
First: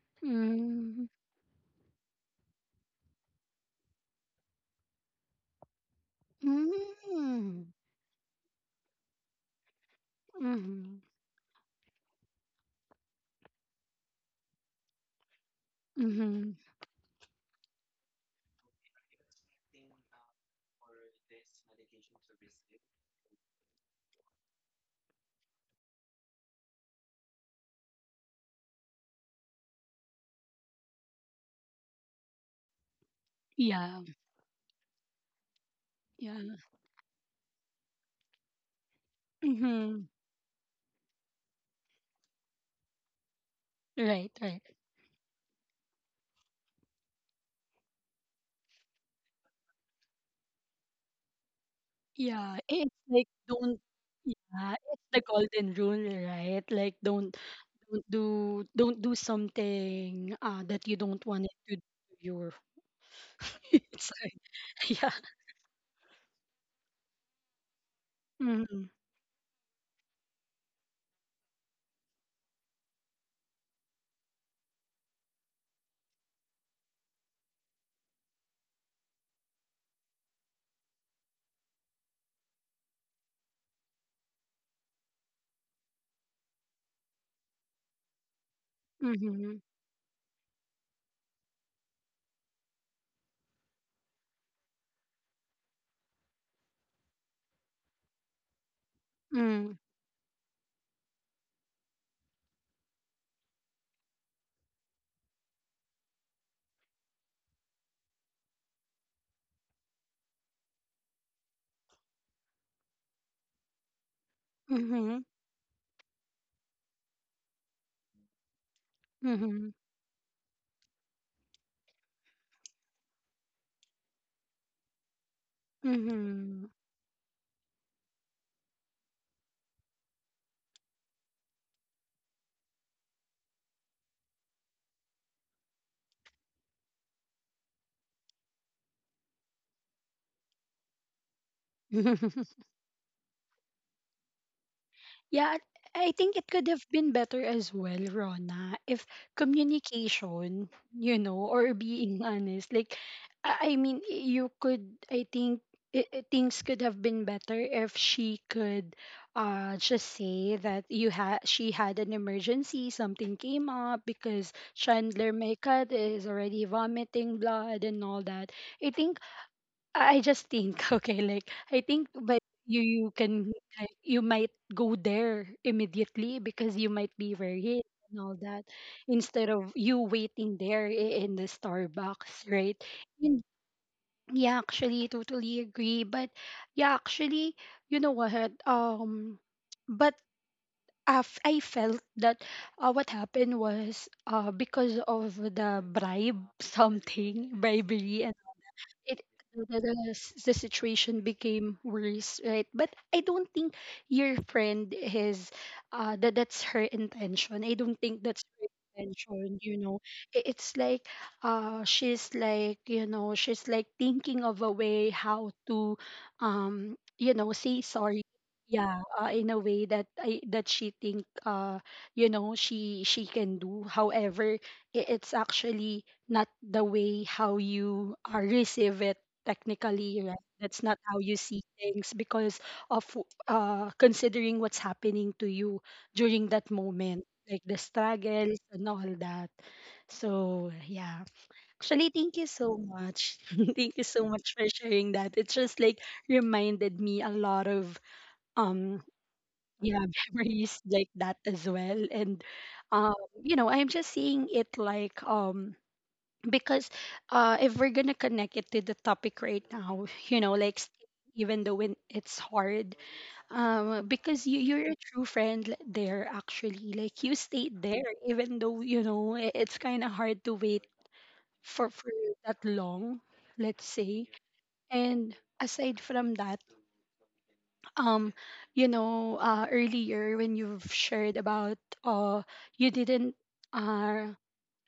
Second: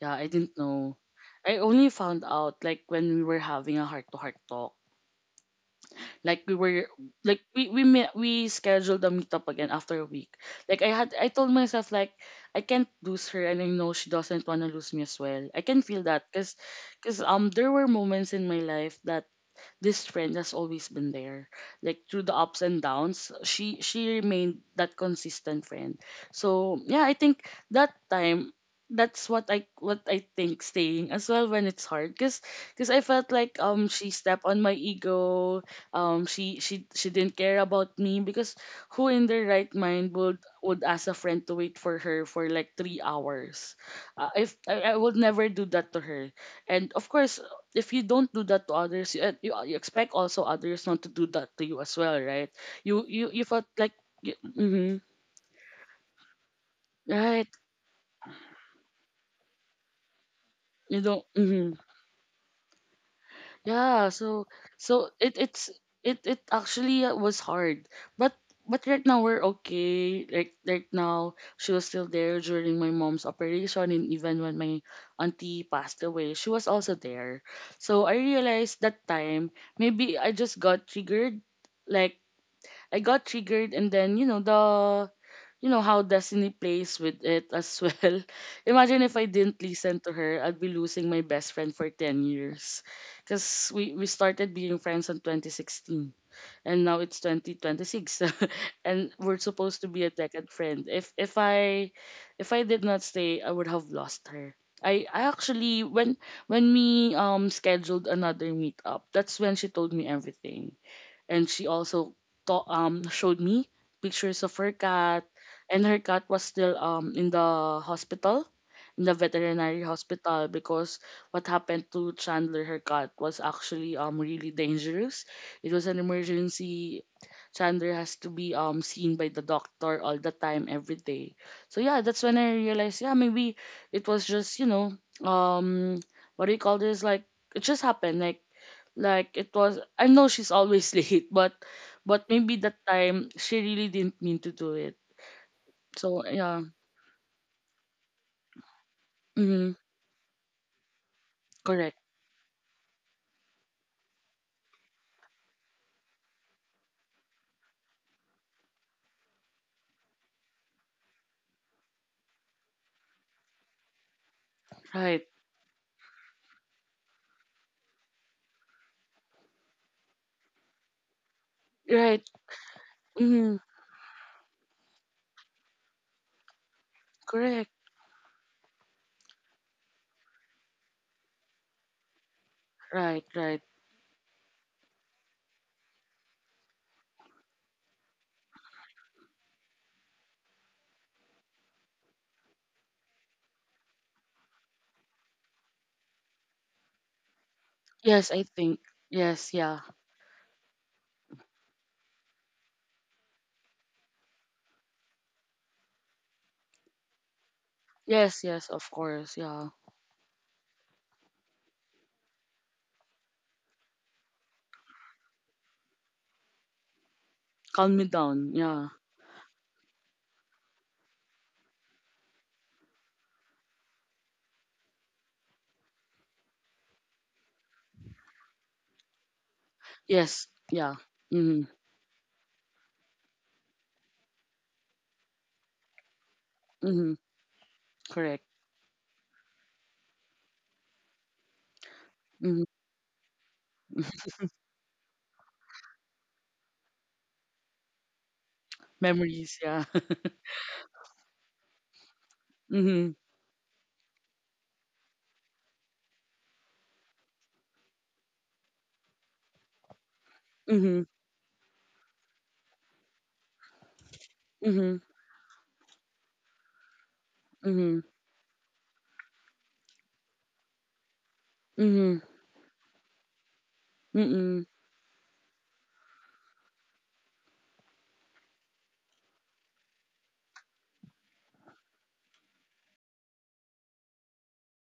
Speaker 2: Yeah, I didn't know.
Speaker 1: Mm.
Speaker 2: I only found out like when we were having a heart to heart talk. Like we were like
Speaker 1: Mm.
Speaker 2: we met, we scheduled a meetup again after a week. Like
Speaker 1: Mm.
Speaker 2: I told myself like I can't lose her, and I know she doesn't want to lose me as well. I can feel that,
Speaker 1: Mm-hmm.
Speaker 2: cuz there were moments in my life that this friend has always been there. Like through the ups and downs, she remained that consistent friend. So yeah, I think that time that's what I think staying as well when it's hard, because I felt like
Speaker 1: Yeah.
Speaker 2: she stepped on my ego,
Speaker 1: Yeah.
Speaker 2: she didn't care about me. Because who in their right
Speaker 1: Mm-hmm.
Speaker 2: mind would ask a friend to wait for her for like 3 hours?
Speaker 1: Right.
Speaker 2: If
Speaker 1: Right.
Speaker 2: I, I would never do that to her. And of course, if you don't do that to others, you expect also others not to do that to you as well, right?
Speaker 1: Yeah. It's
Speaker 2: You
Speaker 1: like,
Speaker 2: you you felt
Speaker 1: don't.
Speaker 2: like you,
Speaker 1: Yeah.
Speaker 2: hmm,
Speaker 1: It's the golden rule, right? Like,
Speaker 2: right?
Speaker 1: don't do don't do something, that you
Speaker 2: You
Speaker 1: don't
Speaker 2: don't.
Speaker 1: want it to
Speaker 2: Hmm.
Speaker 1: do to your. It's
Speaker 2: Yeah.
Speaker 1: like,
Speaker 2: So
Speaker 1: yeah.
Speaker 2: so it it's it it actually was hard, but
Speaker 1: Mm-hmm.
Speaker 2: but right now we're okay. Like right now, she was still there during my mom's operation, and even when my auntie passed away, she was also there. So I realized that time maybe I just got triggered, like I got triggered. And then you know the you know how destiny plays with it as well. Imagine if I
Speaker 1: Mhm.
Speaker 2: didn't listen to her, I'd be losing my best friend for 10 years. Cuz we started being friends in 2016, and now it's 2026 and we're
Speaker 1: Mm.
Speaker 2: supposed to be a decade friend. If I did not stay, I would have lost her. I actually, when we scheduled another meetup, that's when she told me everything. And she also showed me pictures of her
Speaker 1: Mhm.
Speaker 2: cat, and her cat was still in the hospital, in the
Speaker 1: Mhm.
Speaker 2: veterinary hospital. Because what happened to Chandler, her cat, was actually really dangerous. It was an
Speaker 1: Mhm.
Speaker 2: emergency. Chandler has to be seen by the doctor all the time, every day. So yeah, that's when I realized, yeah, maybe it was just, you know, um, what do you call this, like it just happened. Like it was— I know she's always late, but maybe that time she really didn't mean to do it.
Speaker 1: Yeah, I
Speaker 2: So
Speaker 1: think it
Speaker 2: yeah.
Speaker 1: could have been better as well, Rona, if
Speaker 2: Mm,
Speaker 1: communication, or
Speaker 2: correct.
Speaker 1: being honest. Like, I mean, you could, I think, things could have been better if she could just say that, you had she had an emergency, something came up because
Speaker 2: Right.
Speaker 1: Chandler Maycutt is already vomiting blood and all that. I think, I just think, okay, like, I think,
Speaker 2: Right.
Speaker 1: but you can,
Speaker 2: Mm,
Speaker 1: like, you might go there immediately because you might be
Speaker 2: correct.
Speaker 1: worried and all that, instead of you waiting there in the Starbucks, right?
Speaker 2: Right,
Speaker 1: And
Speaker 2: right.
Speaker 1: yeah, actually, totally agree. But yeah, actually, you know what? But I felt that what happened was because of the bribe something bribery
Speaker 2: Yes,
Speaker 1: it
Speaker 2: I think. Yes, yeah.
Speaker 1: the s- the situation became worse, right? But I don't think your friend is that that's her intention. I don't think that's
Speaker 2: Yes, yes, of
Speaker 1: her
Speaker 2: course.
Speaker 1: intention,
Speaker 2: Yeah.
Speaker 1: you know. It's like she's like, you know, she's like thinking of a way how to you know, say
Speaker 2: Calm me
Speaker 1: sorry,
Speaker 2: down. Yeah.
Speaker 1: yeah, in a way that I that she think, you know, she can do however. It's actually not the way how you receive it technically, right?
Speaker 2: Yes.
Speaker 1: That's
Speaker 2: Yeah.
Speaker 1: not how you see
Speaker 2: Mm,
Speaker 1: things because of considering what's happening to you during that
Speaker 2: mm,
Speaker 1: moment, like the
Speaker 2: correct.
Speaker 1: struggles and all that. So yeah, actually thank you
Speaker 2: Mm,
Speaker 1: so much, thank you so much for sharing that. It just like reminded me a lot of um
Speaker 2: memories. Yeah.
Speaker 1: yeah, memories like that as well. And um
Speaker 2: Mm,
Speaker 1: you know, I'm just seeing it like, um, because if we're gonna connect it to the topic right now, you know, like
Speaker 2: mm,
Speaker 1: even though when it's hard, because you're a
Speaker 2: mm,
Speaker 1: true friend there actually, like you stayed
Speaker 2: mm,
Speaker 1: there even though, you know, it's kind of hard to wait
Speaker 2: mm,
Speaker 1: for
Speaker 2: mm,
Speaker 1: that long, let's
Speaker 2: mm,
Speaker 1: say.
Speaker 2: mm,
Speaker 1: And aside from that, um, you know, earlier when you've shared about, uh, you didn't uh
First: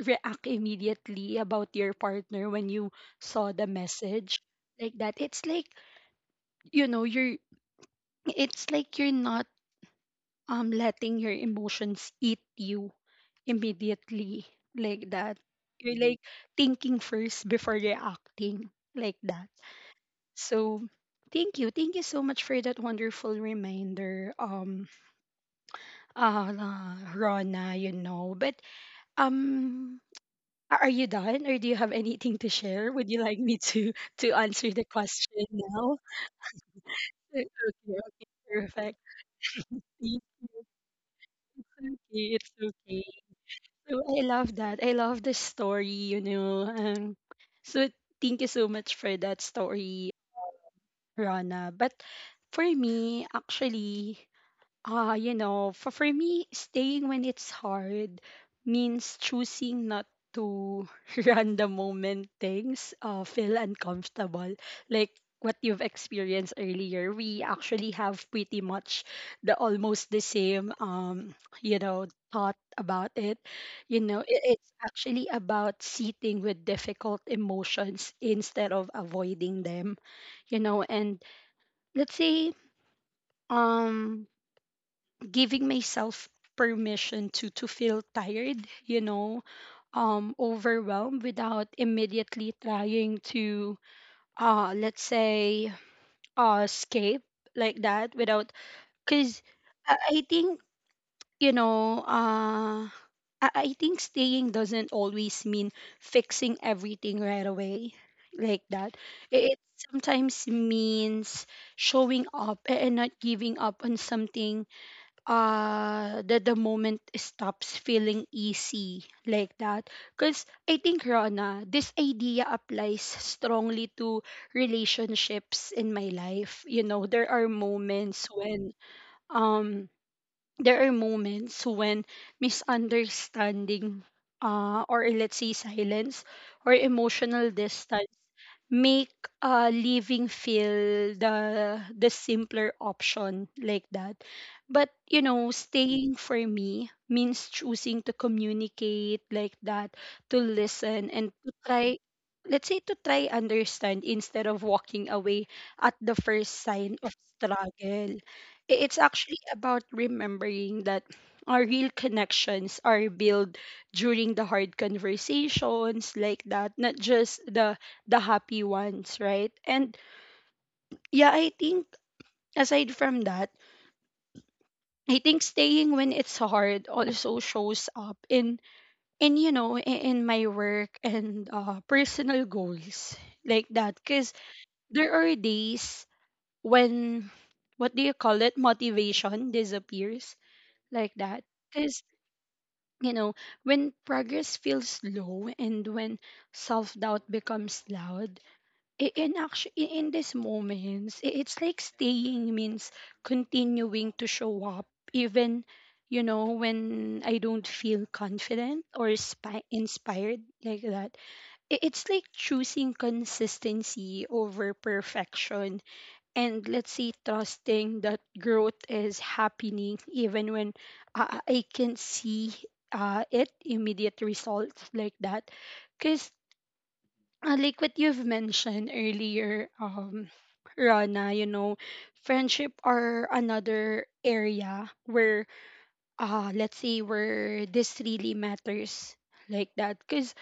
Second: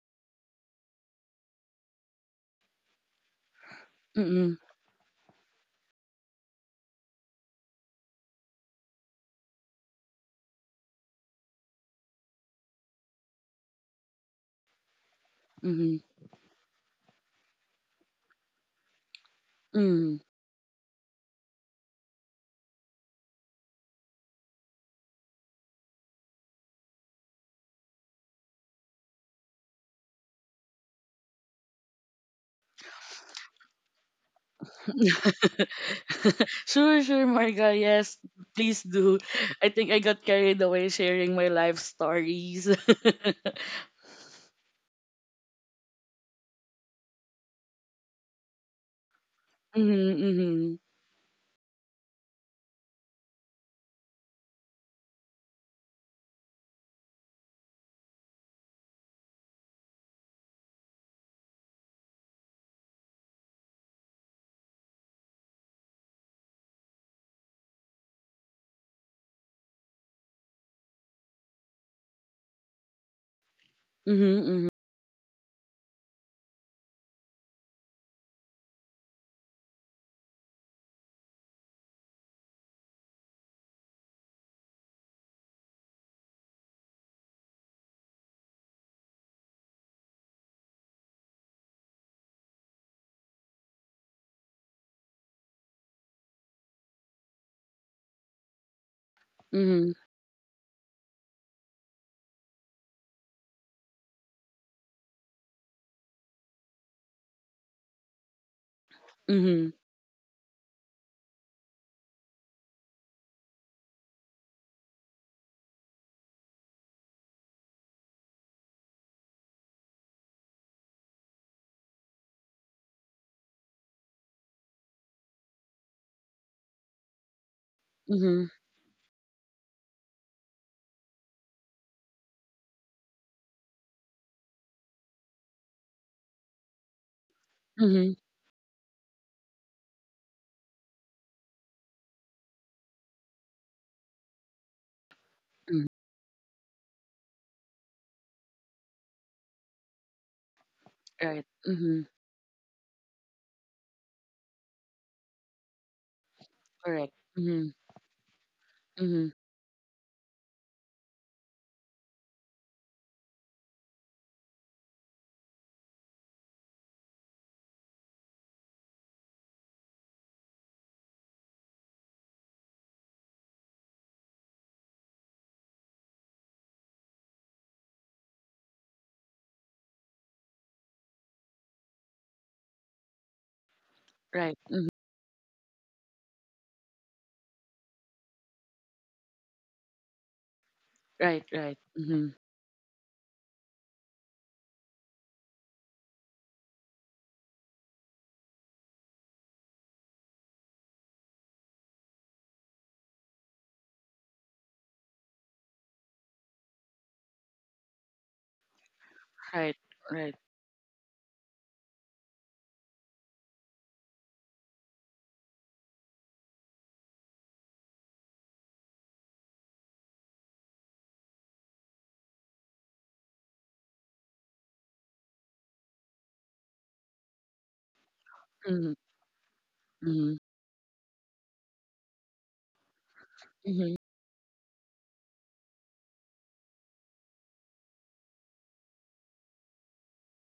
Speaker 1: react immediately about your partner when you saw the message
Speaker 2: mm,
Speaker 1: like that, it's like, you know, you're, it's like you're not letting your emotions eat you immediately like that. You're
Speaker 2: mm,
Speaker 1: like thinking first before reacting like that.
Speaker 2: mm.
Speaker 1: So thank you, thank you so much for that wonderful reminder, Rona, you know. But um, are you done, or do you have anything to share? Would you like me to answer the question now?
Speaker 2: Sure, sure, Marga.
Speaker 1: Okay,
Speaker 2: Yes,
Speaker 1: okay,
Speaker 2: please
Speaker 1: perfect.
Speaker 2: do. I think I got
Speaker 1: It's
Speaker 2: carried away sharing my life
Speaker 1: okay, it's
Speaker 2: stories.
Speaker 1: okay. So I love that. I love the story, you know. So thank you so much for that story,
Speaker 2: Mm-hmm, mm-hmm,
Speaker 1: Rana. But for me, actually, ah, you know, for me, staying when it's hard means choosing not to run the moment things feel uncomfortable. Like what you've experienced earlier, we actually have pretty much the almost the same, you know, thought about it. You know, it,
Speaker 2: mm-hmm,
Speaker 1: it's actually about sitting with difficult emotions instead of avoiding them, you know. And let's say, um, giving myself permission to feel tired, you know, um, overwhelmed without immediately trying to let's say escape like that, without, because
Speaker 2: mm-hmm,
Speaker 1: I think, you know, I think staying doesn't always mean fixing everything right away like that. It
Speaker 2: mm-hmm,
Speaker 1: sometimes means showing up and not giving up on something that the moment stops feeling easy like that, because I think, Rona, this idea applies strongly to relationships in my life. You know, there are moments
Speaker 2: mm-hmm,
Speaker 1: when um there are moments when misunderstanding, or let's say silence, or emotional distance
Speaker 2: mm-hmm,
Speaker 1: make leaving feel the simpler option like that. But you know,
Speaker 2: mm-hmm.
Speaker 1: staying for me means choosing to communicate like that, to listen, and
Speaker 2: Right.
Speaker 1: to
Speaker 2: Mm-hmm.
Speaker 1: try, let's say, to try understand instead of walking away at the first sign
Speaker 2: Correct.
Speaker 1: of
Speaker 2: Mm-hmm.
Speaker 1: struggle. It's
Speaker 2: Mm-hmm.
Speaker 1: actually about remembering that our real connections are built during the hard conversations like that, not just the happy ones, right? And yeah, I think, aside from that, I think staying when it's hard also shows up in you know, in my work and personal goals like that, because
Speaker 2: Right. Mm-hmm.
Speaker 1: there are days when, what do you call it, motivation disappears like
Speaker 2: Right.
Speaker 1: that.
Speaker 2: Right. Mm-hmm.
Speaker 1: You know, when progress feels slow and when self doubt becomes loud, in actually in these moments, it's like staying means continuing to show up, even, you know, when I don't feel confident or
Speaker 2: Right. Right.
Speaker 1: inspired like that. It's like choosing consistency over perfection, and let's see, trusting that growth is happening even when I can see it immediate results like that, because like what you've mentioned
Speaker 2: Mm-hmm.
Speaker 1: earlier,
Speaker 2: Mm-hmm.
Speaker 1: Rana, you know, friendship are
Speaker 2: Mm-hmm.
Speaker 1: another area where let's say where this really matters like that. Cause,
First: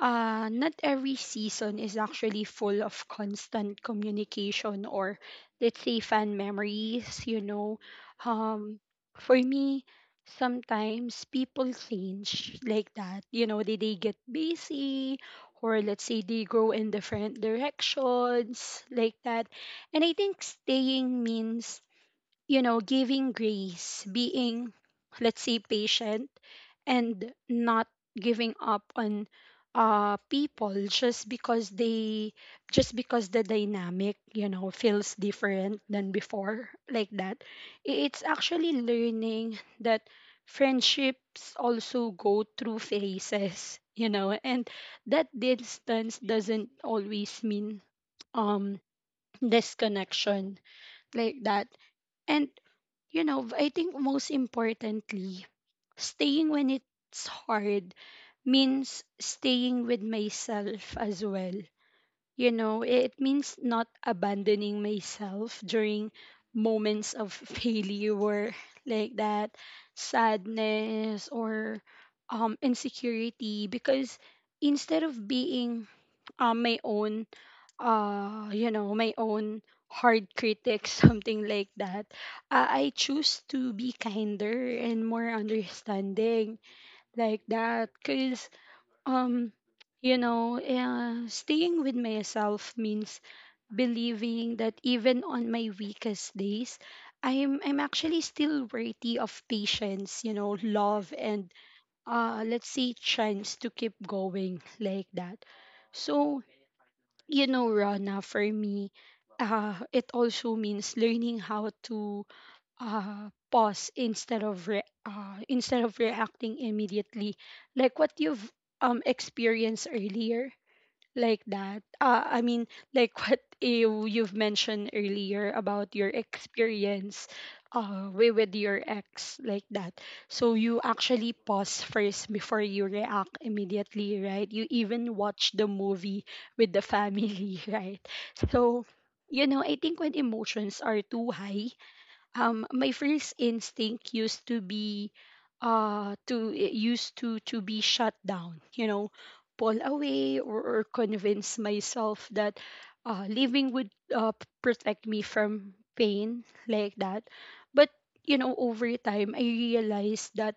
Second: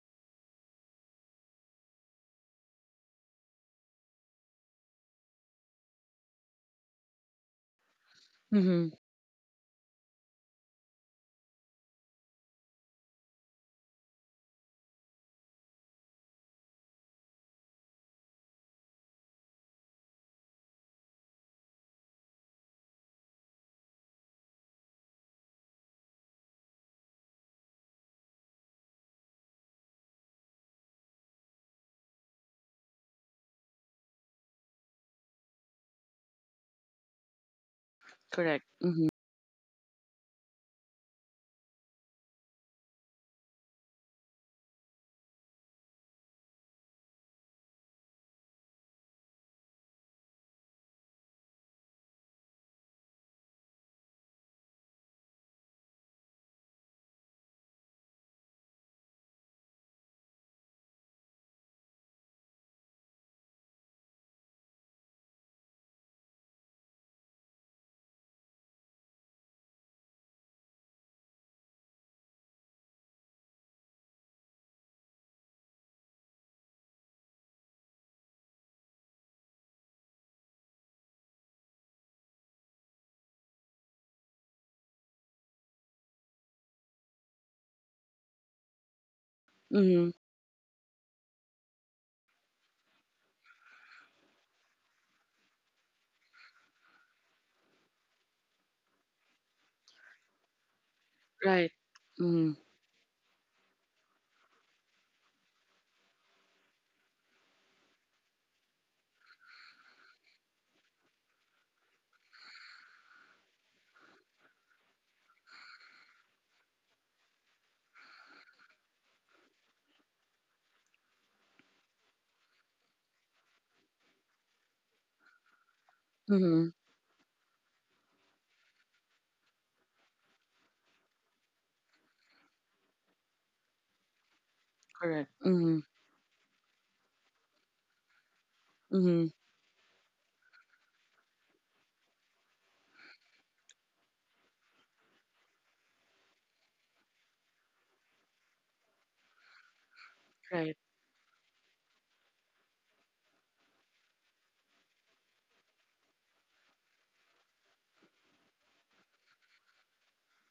Speaker 1: uh, not every season is actually full of constant communication or, let's say, fan memories, you know. Um,
Speaker 2: Mm-hmm.
Speaker 1: for me, sometimes people change like that. You know, they get busy, or let's say they go in different directions like that. And I think staying means, you know, giving grace, being, let's say, patient, and not giving up on people just because they, just because the dynamic, you know, feels different than before like that. It's
Speaker 2: Correct.
Speaker 1: actually
Speaker 2: Mm-hmm.
Speaker 1: learning that friendships also go through phases, you know, and that distance doesn't always mean um disconnection like that. And you know, I think most importantly, staying when it's hard means staying with myself as well. You know, it means not abandoning myself during moments of failure or, like that, sadness, or insecurity, because instead of being my own you know, my own hard critic, something like that, I choose to be kinder and more understanding like that. Because, um,
Speaker 2: Mm-hmm.
Speaker 1: you know, staying with myself means believing that even on my weakest days, I'm actually still worthy of patience, you know, love, and
Speaker 2: Right. Mm-hmm.
Speaker 1: let's see, chance to keep going, like that. So, you know, Rana, for me, it also means learning how to pause instead of instead of reacting immediately like what you've experienced earlier like that. I mean, like what you've mentioned earlier about your
Speaker 2: Mm-hmm.
Speaker 1: experience with your ex, like that. So you actually pause first before you react immediately, right? You even
Speaker 2: Correct.
Speaker 1: watch the
Speaker 2: Mm-hmm.
Speaker 1: movie with the family, right? So,
Speaker 2: Mm-hmm.
Speaker 1: you know, I think when emotions are too high, my first instinct used to be to it used to be shut down, you know, pull away,
Speaker 2: Right.
Speaker 1: or convince myself that living would protect me from pain like that. But you know, over time I realized that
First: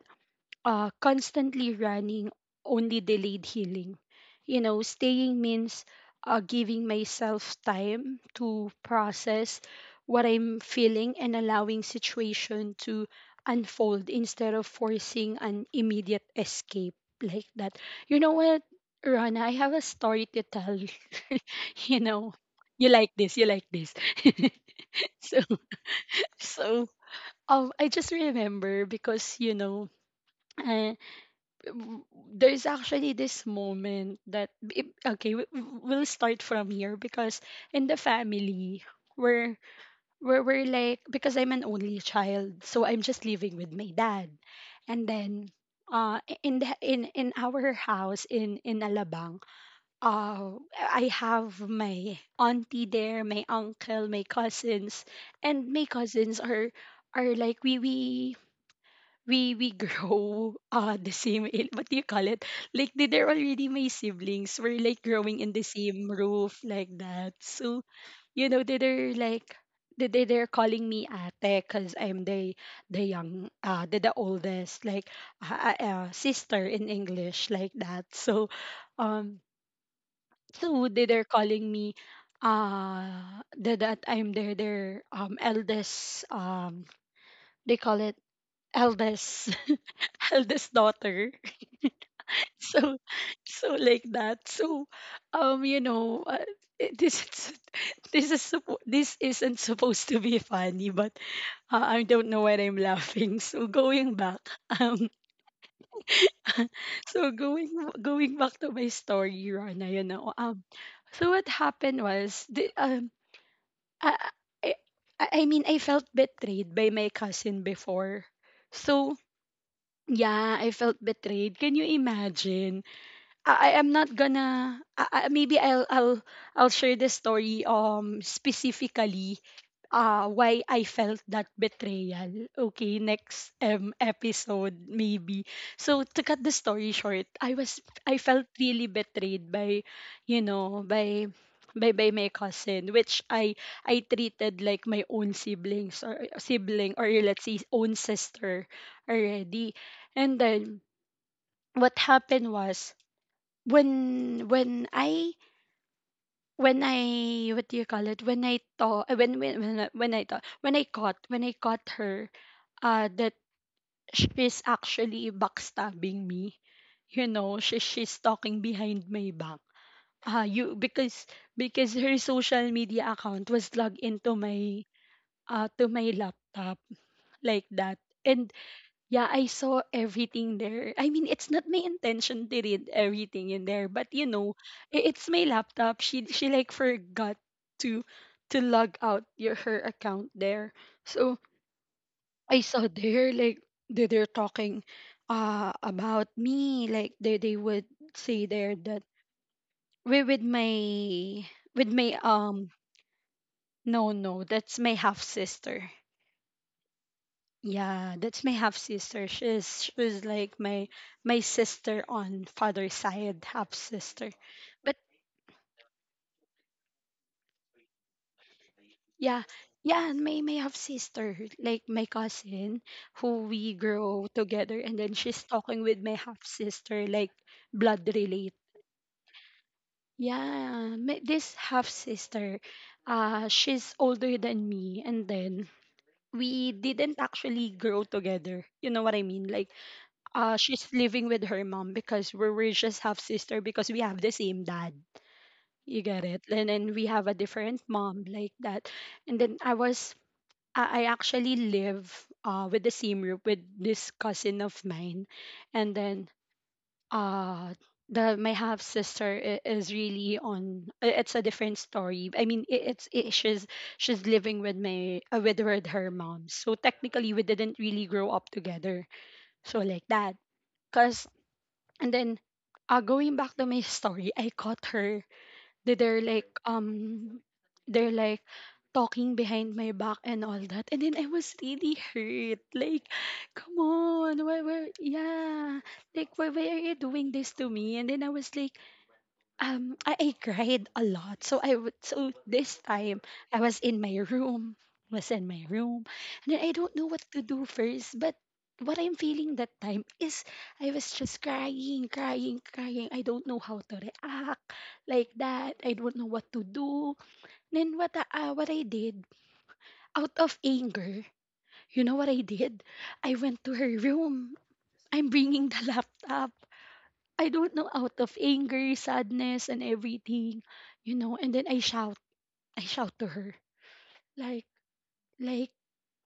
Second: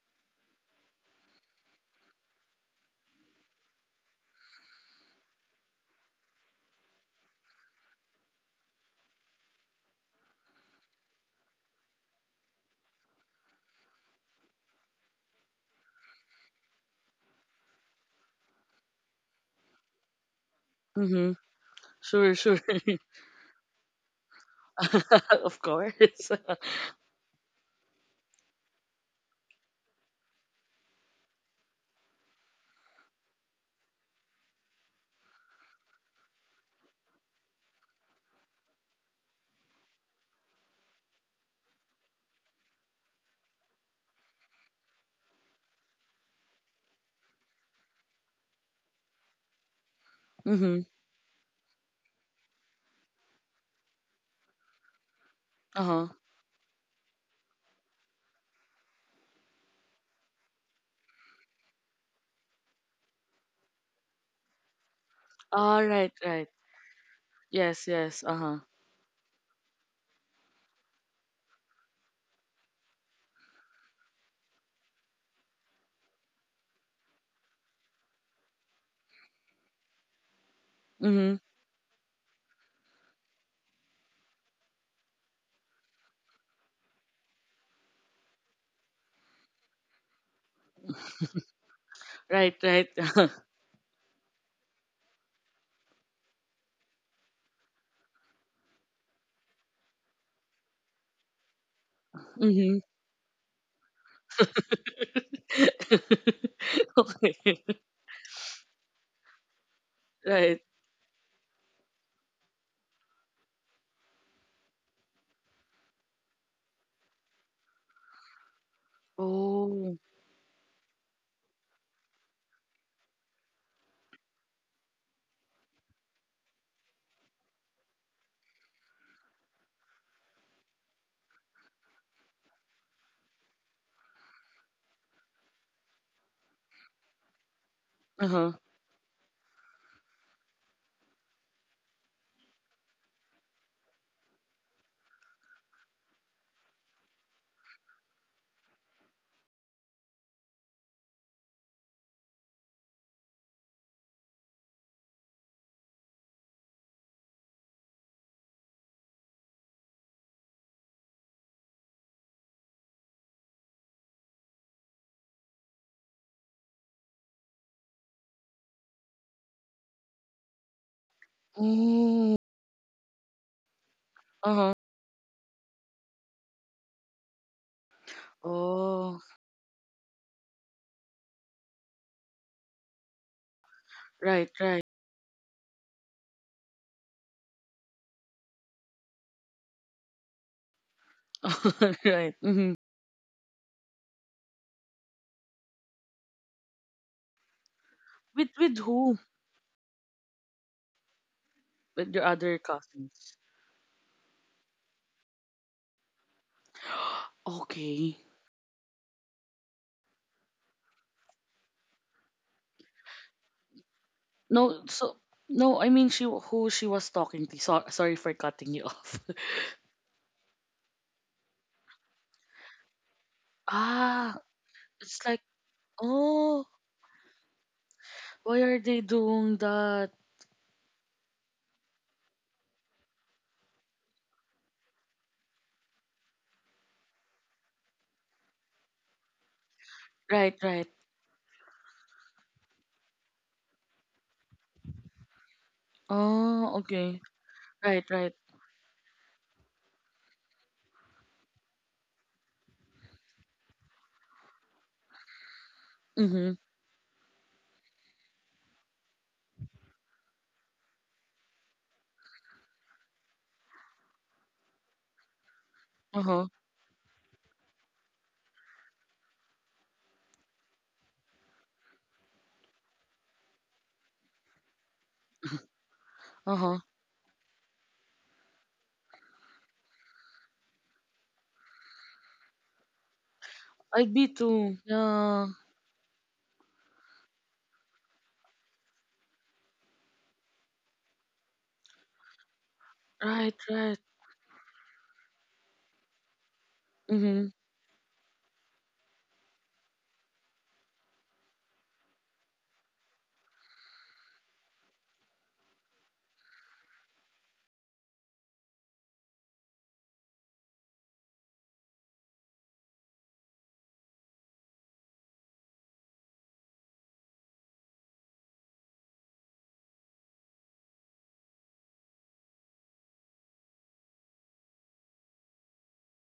Speaker 1: constantly running only delayed healing. You know, staying means giving myself time to process what I'm feeling and allowing situation to unfold instead of forcing an immediate escape like that. You know what, Rana, I have a story to tell.
Speaker 2: Mm-hmm.
Speaker 1: You
Speaker 2: Sure.
Speaker 1: know,
Speaker 2: Sure.
Speaker 1: you like this, you like this. So,
Speaker 2: Of course.
Speaker 1: so I just remember because you know, uh w- there's actually this moment that okay, we'll start from here, because in the family we're, we're like, because I'm an only child, so I'm just living with my dad. And then in the in our house in Alabang, uh
Speaker 2: Mm-hmm.
Speaker 1: I have my auntie there, my uncle, my cousins. And my
Speaker 2: Uh-huh.
Speaker 1: cousins are like, we grow the same, in, what do you call it, like, they, they're already my siblings. We're like growing in the
Speaker 2: All right,
Speaker 1: same
Speaker 2: right.
Speaker 1: roof like that.
Speaker 2: Yes,
Speaker 1: So
Speaker 2: yes.
Speaker 1: you
Speaker 2: Uh-huh.
Speaker 1: know, they, they're like, they're calling me ate, because I'm the young, the oldest, like, sister in English like that. So um, so they, they're
Speaker 2: Mm-hmm.
Speaker 1: calling me uh the, that I'm their eldest, um, they call it eldest, eldest daughter.
Speaker 2: Right, right.
Speaker 1: So, so like that. So um, you know, this is this is this isn't supposed to be funny, but I don't know why
Speaker 2: Mm-hmm.
Speaker 1: I'm laughing. So going back, um, so
Speaker 2: Okay.
Speaker 1: going, going back to my story, Rana, you know,
Speaker 2: Right.
Speaker 1: um, so what happened was the um, i i, I mean, I felt betrayed by my cousin before. So
Speaker 2: Oh.
Speaker 1: yeah, I felt betrayed. Can you imagine? I am not gonna, maybe I'll share the story, um, specifically why I felt that betrayal. Okay, next episode maybe. So to cut the story short, I was, I felt
Speaker 2: Uh-huh.
Speaker 1: really betrayed by, you know, by by my cousin, which I treated like my own siblings or sibling, or let's say own sister already. And then what happened was, when when I when I what do you call it, when I thought, when I thought when I caught her, that she's actually backstabbing me, you know, she's talking behind my back, you because her
Speaker 2: Oh.
Speaker 1: social media account was logged into
Speaker 2: Uh-huh.
Speaker 1: my to my laptop like that. And
Speaker 2: Oh.
Speaker 1: yeah, I saw everything there. I mean, it's not my intention to read everything in there, but you
Speaker 2: Right,
Speaker 1: know,
Speaker 2: right.
Speaker 1: it's my laptop. She like forgot to to log out your, her account there. So
Speaker 2: Right.
Speaker 1: I
Speaker 2: Mm-hmm.
Speaker 1: saw there, like, they're talking about me. Like they would say
Speaker 2: With
Speaker 1: there that,
Speaker 2: who?
Speaker 1: we with my, with
Speaker 2: With
Speaker 1: my
Speaker 2: your other
Speaker 1: um,
Speaker 2: cousins.
Speaker 1: no no, that's my half sister.
Speaker 2: Okay.
Speaker 1: Yeah, that's my half sister. She's like my sister on father's side, half sister.
Speaker 2: No,
Speaker 1: But
Speaker 2: so no, I mean she who she was talking to. So, sorry for cutting you off.
Speaker 1: yeah, yeah, and my half sister, like my cousin, who we grow
Speaker 2: Ah,
Speaker 1: together, and then
Speaker 2: it's like,
Speaker 1: she's talking with my half
Speaker 2: oh,
Speaker 1: sister, like blood related.
Speaker 2: why are they doing that?
Speaker 1: Yeah, my, this half sister, she's older than me, and then we didn't actually grow together. You know what I mean? Like,
Speaker 2: Right,
Speaker 1: uh,
Speaker 2: right.
Speaker 1: she's living with her mom because we're, we just half sister because we have the same dad. You get it? And
Speaker 2: Oh,
Speaker 1: then we
Speaker 2: okay.
Speaker 1: have a different
Speaker 2: Right,
Speaker 1: mom
Speaker 2: right.
Speaker 1: like that. And then I was, I actually live with the same group with this cousin of mine. And then
Speaker 2: Mm-hmm.
Speaker 1: uh, the, my half sister is really on. It's a different story. I mean, I it's it. she's living with my with her
Speaker 2: Uh-huh.
Speaker 1: mom. So technically, we didn't really grow up together. So like that. Cause and then going back to my story, I caught her. they- they're like
Speaker 2: Uh-huh.
Speaker 1: um they're like talking behind my back and all that, and then I was really hurt. Like, come
Speaker 2: I'd be
Speaker 1: on, why
Speaker 2: too.
Speaker 1: were,
Speaker 2: Yeah.
Speaker 1: yeah, like why are you doing this to me? And then I was like, I cried a lot. So I would, so this time
Speaker 2: Right,
Speaker 1: I was
Speaker 2: right.
Speaker 1: in my room, was in my room, and then I don't know what
Speaker 2: Mm-hmm.
Speaker 1: to do first. But what I'm feeling that time is I was just crying, crying, crying. I don't know how to react like that. I don't know what to do. Then what I did out of anger, you know what I did? I went to her room. I'm bringing the laptop. I don't know, out of anger, sadness, and everything, you know. And then I shout to her, like, like,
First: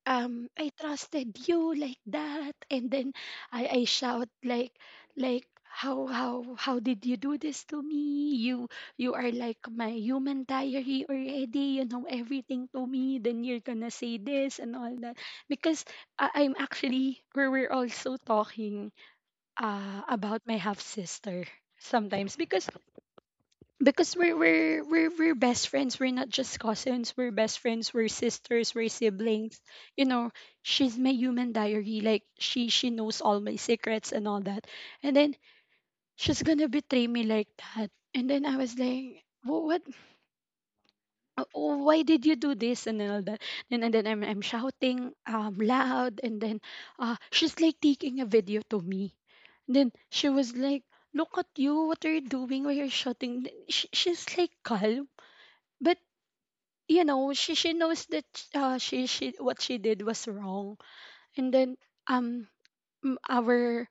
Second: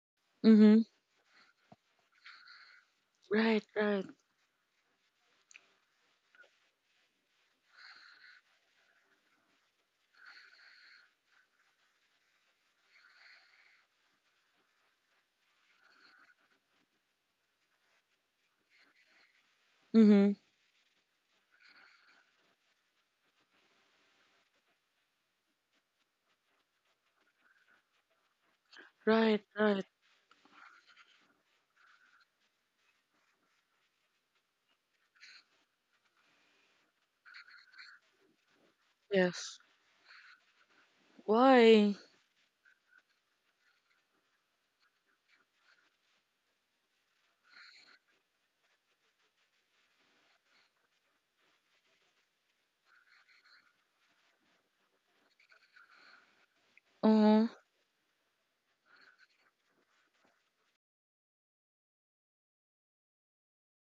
Speaker 1: I
Speaker 2: Mm-hmm.
Speaker 1: trusted you like that. And then
Speaker 2: Right,
Speaker 1: I
Speaker 2: right.
Speaker 1: shout like, how did you do this to me? You are like my human diary already. You know everything to me. Then you're gonna say this and all that because I, I'm actually we we're also talking
Speaker 2: Mm-hmm.
Speaker 1: about my half sister sometimes because we're best friends. We're not just cousins. We're best friends. We're sisters. We're
Speaker 2: Right,
Speaker 1: siblings.
Speaker 2: right.
Speaker 1: You know, she's my human diary. Like she knows all my secrets and all that. And then she's gonna betray me like that. And then I was like, "
Speaker 2: Yes.
Speaker 1: What? Oh,
Speaker 2: Why?
Speaker 1: why did you do this and then all that? And then I'm shouting loud. And then she's like taking a video to me. And then she was like, look at you, what are you doing? Why are you shouting? She's like calm, but you know
Speaker 2: Uh-huh.
Speaker 1: she knows that, she what she did was wrong. And then um m- our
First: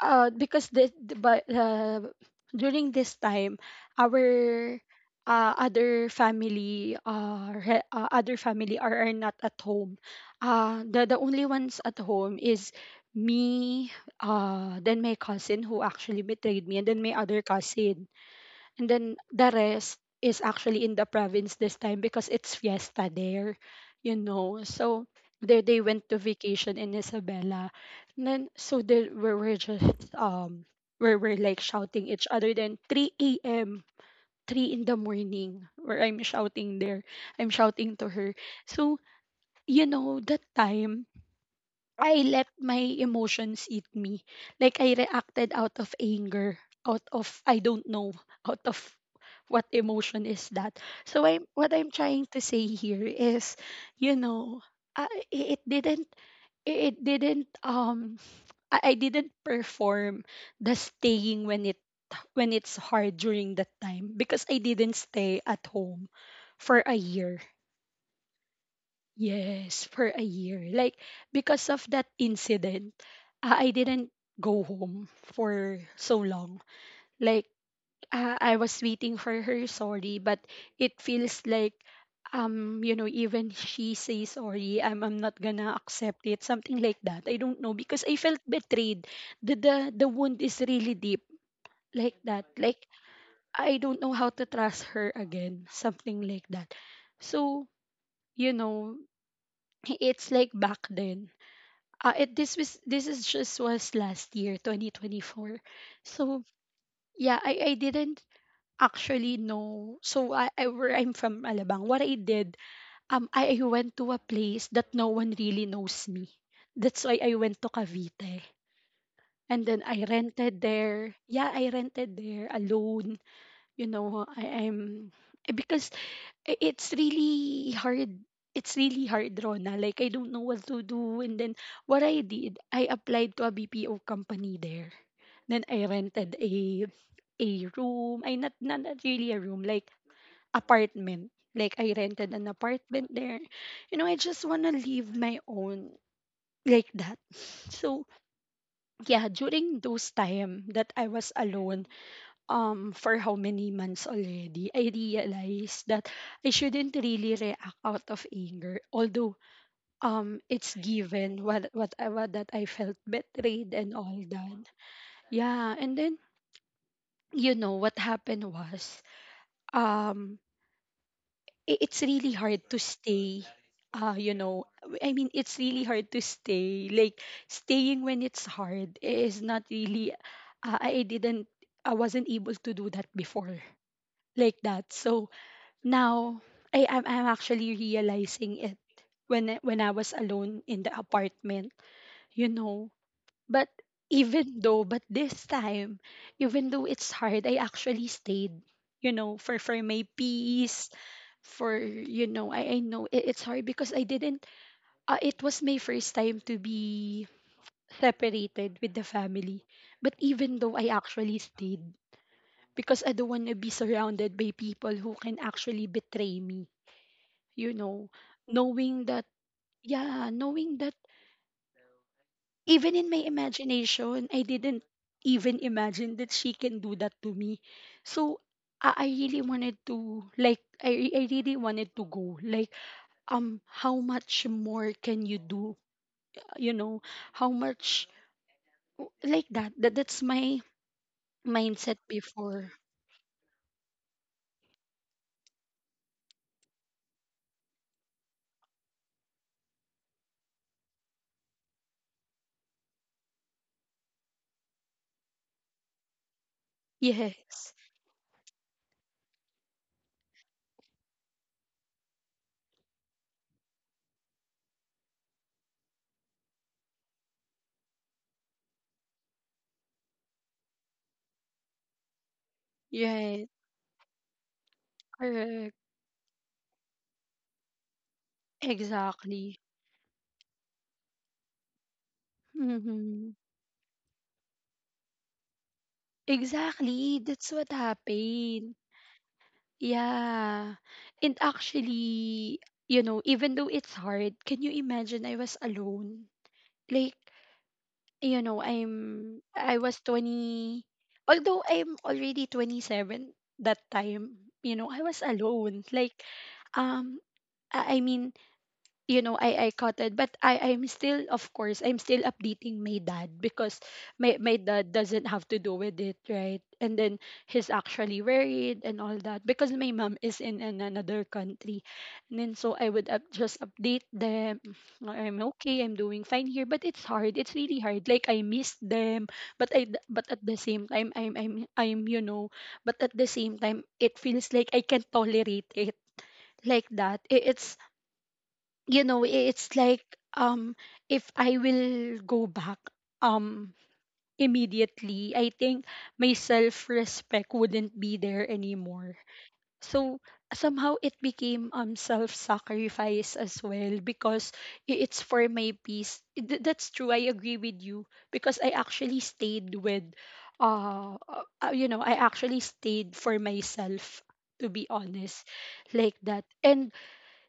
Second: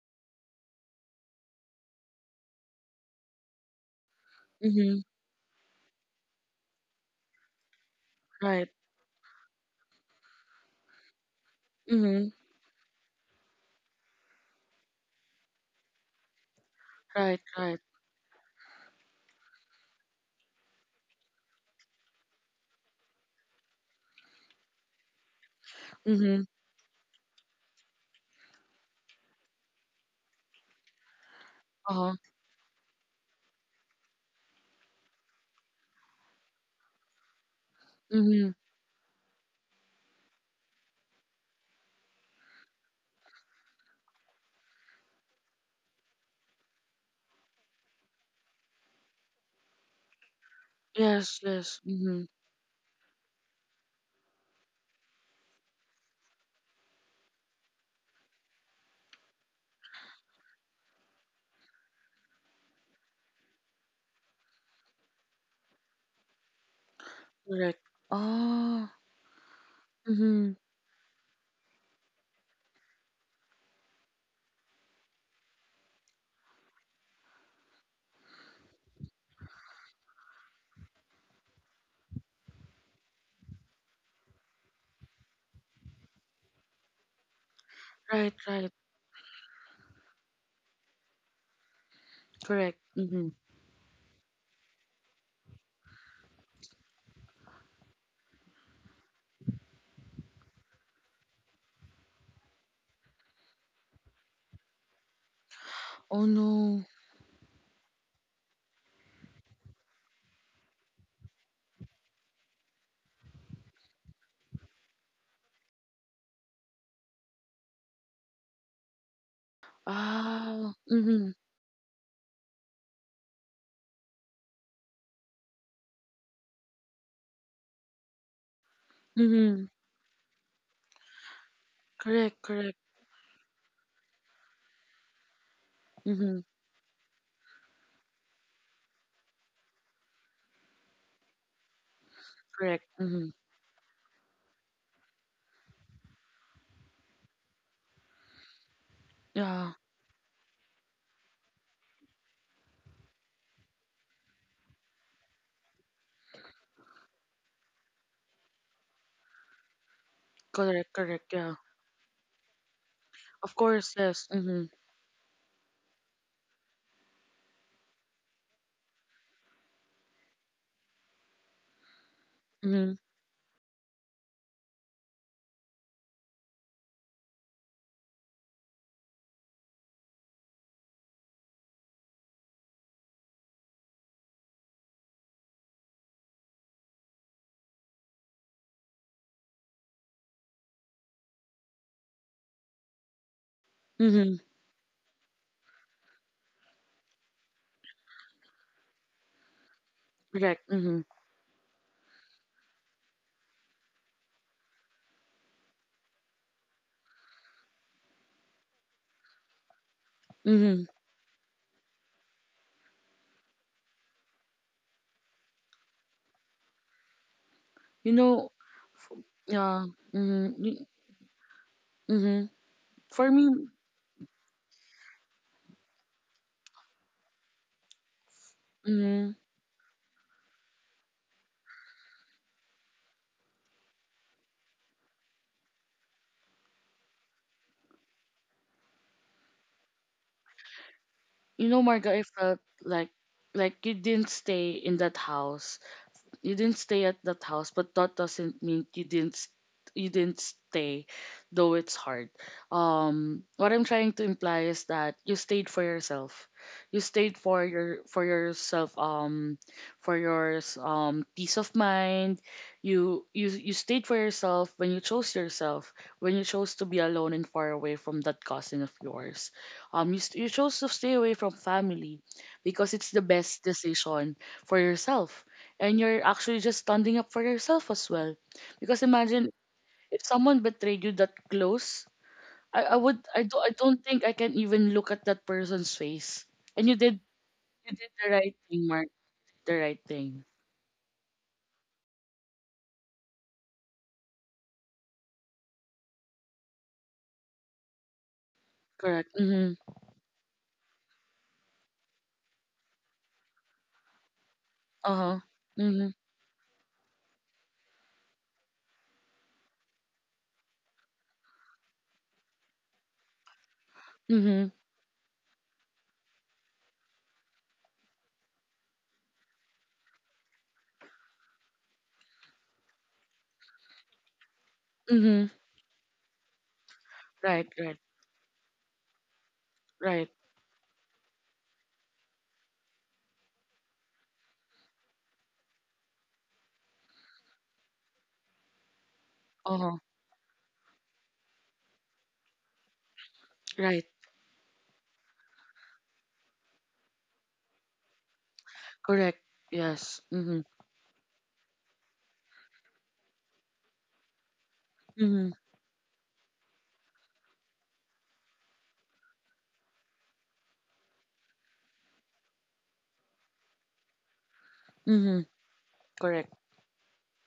Speaker 1: because the- but During this time, our
Speaker 2: Mm-hmm.
Speaker 1: other family, other
Speaker 2: Right.
Speaker 1: family are not at home. The only ones at
Speaker 2: Mm-hmm.
Speaker 1: home is me, then my cousin who actually betrayed me, and then my other
Speaker 2: Right, right.
Speaker 1: cousin. And then the rest is actually in the province this time because it's fiesta there, you know. So there they went to
Speaker 2: Mm-hmm.
Speaker 1: vacation in Isabela. And then so there we were just where we're like shouting
Speaker 2: Uh-huh.
Speaker 1: each other, then 3 a.m. 3 in the morning where I'm shouting there. I'm shouting to her.
Speaker 2: Mm-hmm.
Speaker 1: So, you know, that time I let my emotions eat me. Like I reacted out of anger, out of, I don't know, out of what emotion is that. So I
Speaker 2: Yes,
Speaker 1: am, what
Speaker 2: yes.
Speaker 1: I'm
Speaker 2: Mm-hmm.
Speaker 1: trying to say here is, you know, it didn't, it didn't um I didn't perform the staying when it when it's hard during that time, because I didn't stay at home for a year.
Speaker 2: Correct. Ah.
Speaker 1: Yes, for a
Speaker 2: Mm-hmm.
Speaker 1: year. Like, because of that incident, I didn't go home for so long. Like, I was waiting for her sorry, but it feels like, you know, even she says sorry, I'm not gonna accept it, something like that. I don't know, because I
Speaker 2: Right,
Speaker 1: felt
Speaker 2: right.
Speaker 1: betrayed. The the the wound is really deep, like that.
Speaker 2: Correct.
Speaker 1: Like,
Speaker 2: Mm-hmm.
Speaker 1: I don't know how to trust her again, something like that. So, you know, it's like back then. It this was this is just was last year, 2024.
Speaker 2: Oh
Speaker 1: So
Speaker 2: no.
Speaker 1: yeah, I didn't actually know. So I, where I'm from Alabang. What I did, I went to a place that no one really knows me. That's why I went to Cavite. And then I rented
Speaker 2: Ah.
Speaker 1: there.
Speaker 2: Mm-hmm.
Speaker 1: Yeah, I rented there alone. You know, I'm because it's really hard. It's really hard,
Speaker 2: Mm-hmm.
Speaker 1: Rona. Like, I don't know what to do. And then, what I
Speaker 2: Correct,
Speaker 1: did,
Speaker 2: correct.
Speaker 1: I applied to a BPO company there. Then, I rented
Speaker 2: Mm-hmm.
Speaker 1: a room. I, not, not, not really a room, like apartment. Like, I rented an
Speaker 2: Correct.
Speaker 1: apartment
Speaker 2: Mm-hmm.
Speaker 1: there. You know, I just want to live my own like that. So, yeah,
Speaker 2: Yeah.
Speaker 1: during those time that I was alone, for how many months already, I realized that I shouldn't really react out of anger. Although, it's
Speaker 2: Correct, correct.
Speaker 1: given
Speaker 2: Yeah.
Speaker 1: what that I felt
Speaker 2: Of
Speaker 1: betrayed
Speaker 2: course,
Speaker 1: and all
Speaker 2: yes. Mm-hmm.
Speaker 1: that. Yeah, and then you know what happened was, um, it's really hard to
Speaker 2: Mm-hmm.
Speaker 1: stay. You know, I mean, it's really hard to stay. Like, staying when it's hard is not really. I didn't. I wasn't able to do that before like that. So now, I'm actually realizing it when when I was alone in the apartment, you know. But
Speaker 2: Mm-hmm.
Speaker 1: even though, but this time, even though it's hard, I actually stayed, you know, for my
Speaker 2: Correct.
Speaker 1: peace,
Speaker 2: Mm-hmm.
Speaker 1: for, you know, I know it's hard because I didn't. It was my first time to be separated with the family. But even though
Speaker 2: Mm-hmm.
Speaker 1: I actually stayed, because I don't want to be surrounded by people who can actually betray me, you know,
Speaker 2: You know,
Speaker 1: knowing that,
Speaker 2: yeah.
Speaker 1: yeah, knowing
Speaker 2: Mm-hmm.
Speaker 1: that
Speaker 2: Mm-hmm.
Speaker 1: even in my
Speaker 2: For me,
Speaker 1: imagination, I didn't even imagine that she can do that to me. So I
Speaker 2: mm-hmm.
Speaker 1: really wanted to, like, I really wanted to go. Like, how much more can you do? You know, how much, like that. That's my
Speaker 2: You know,
Speaker 1: mindset
Speaker 2: Marga, I felt
Speaker 1: before.
Speaker 2: like you didn't stay in that house. You didn't stay at that house, but that doesn't mean you didn't stay, though it's hard. What I'm trying to imply is that you stayed for yourself. You stayed for
Speaker 1: Yes.
Speaker 2: your for yourself. Peace of mind. You stayed for yourself when you chose yourself. When you chose to be alone and far away from that cousin of yours. You chose to stay away from family because it's the
Speaker 1: Right.
Speaker 2: best decision for yourself,
Speaker 1: Correct.
Speaker 2: and you're actually just standing up for yourself as well. Because imagine
Speaker 1: Exactly.
Speaker 2: if someone betrayed you that close, I, I would
Speaker 1: Mm-hmm.
Speaker 2: I do I don't think I can even look at that person's face. And you
Speaker 1: Exactly.
Speaker 2: did
Speaker 1: That's what
Speaker 2: you did the right
Speaker 1: happened.
Speaker 2: thing, Mark. The right thing.
Speaker 1: Yeah. And actually, you know, even though it's hard, can you imagine I was alone? Like, you know,
Speaker 2: Correct. Mm-hmm.
Speaker 1: I was 20, although I'm already 27 that time, you know, I was
Speaker 2: Uh-huh.
Speaker 1: alone.
Speaker 2: Mm-hmm.
Speaker 1: Like, um I mean, you know, I caught it, but I'm still, of course I'm still updating my dad because my
Speaker 2: Mm-hmm.
Speaker 1: dad doesn't have to do with it, right? And then he's actually worried and all that because my mom is in, an another country. And then so I would just update them, "Oh, I'm
Speaker 2: Mm-hmm.
Speaker 1: okay, I'm doing fine here, but it's hard, it's
Speaker 2: Right,
Speaker 1: really
Speaker 2: right,
Speaker 1: hard, like I miss them, but but
Speaker 2: right.
Speaker 1: at the same time I'm, you know, but at the same time it feels like I can tolerate it like that. It's, you know, it's
Speaker 2: Uh-huh.
Speaker 1: like, um if I will go back, um
Speaker 2: Right.
Speaker 1: immediately, I think my self respect wouldn't be there anymore."
Speaker 2: Correct.
Speaker 1: So
Speaker 2: Yes. Mm-hmm.
Speaker 1: somehow it became, self sacrifice as well, because it's for
Speaker 2: Mm-hmm.
Speaker 1: my peace. That's true, I agree with you, because I actually stayed with, you know, I actually stayed for myself, to be
Speaker 2: Mm-hmm.
Speaker 1: honest, like that.
Speaker 2: Correct.
Speaker 1: And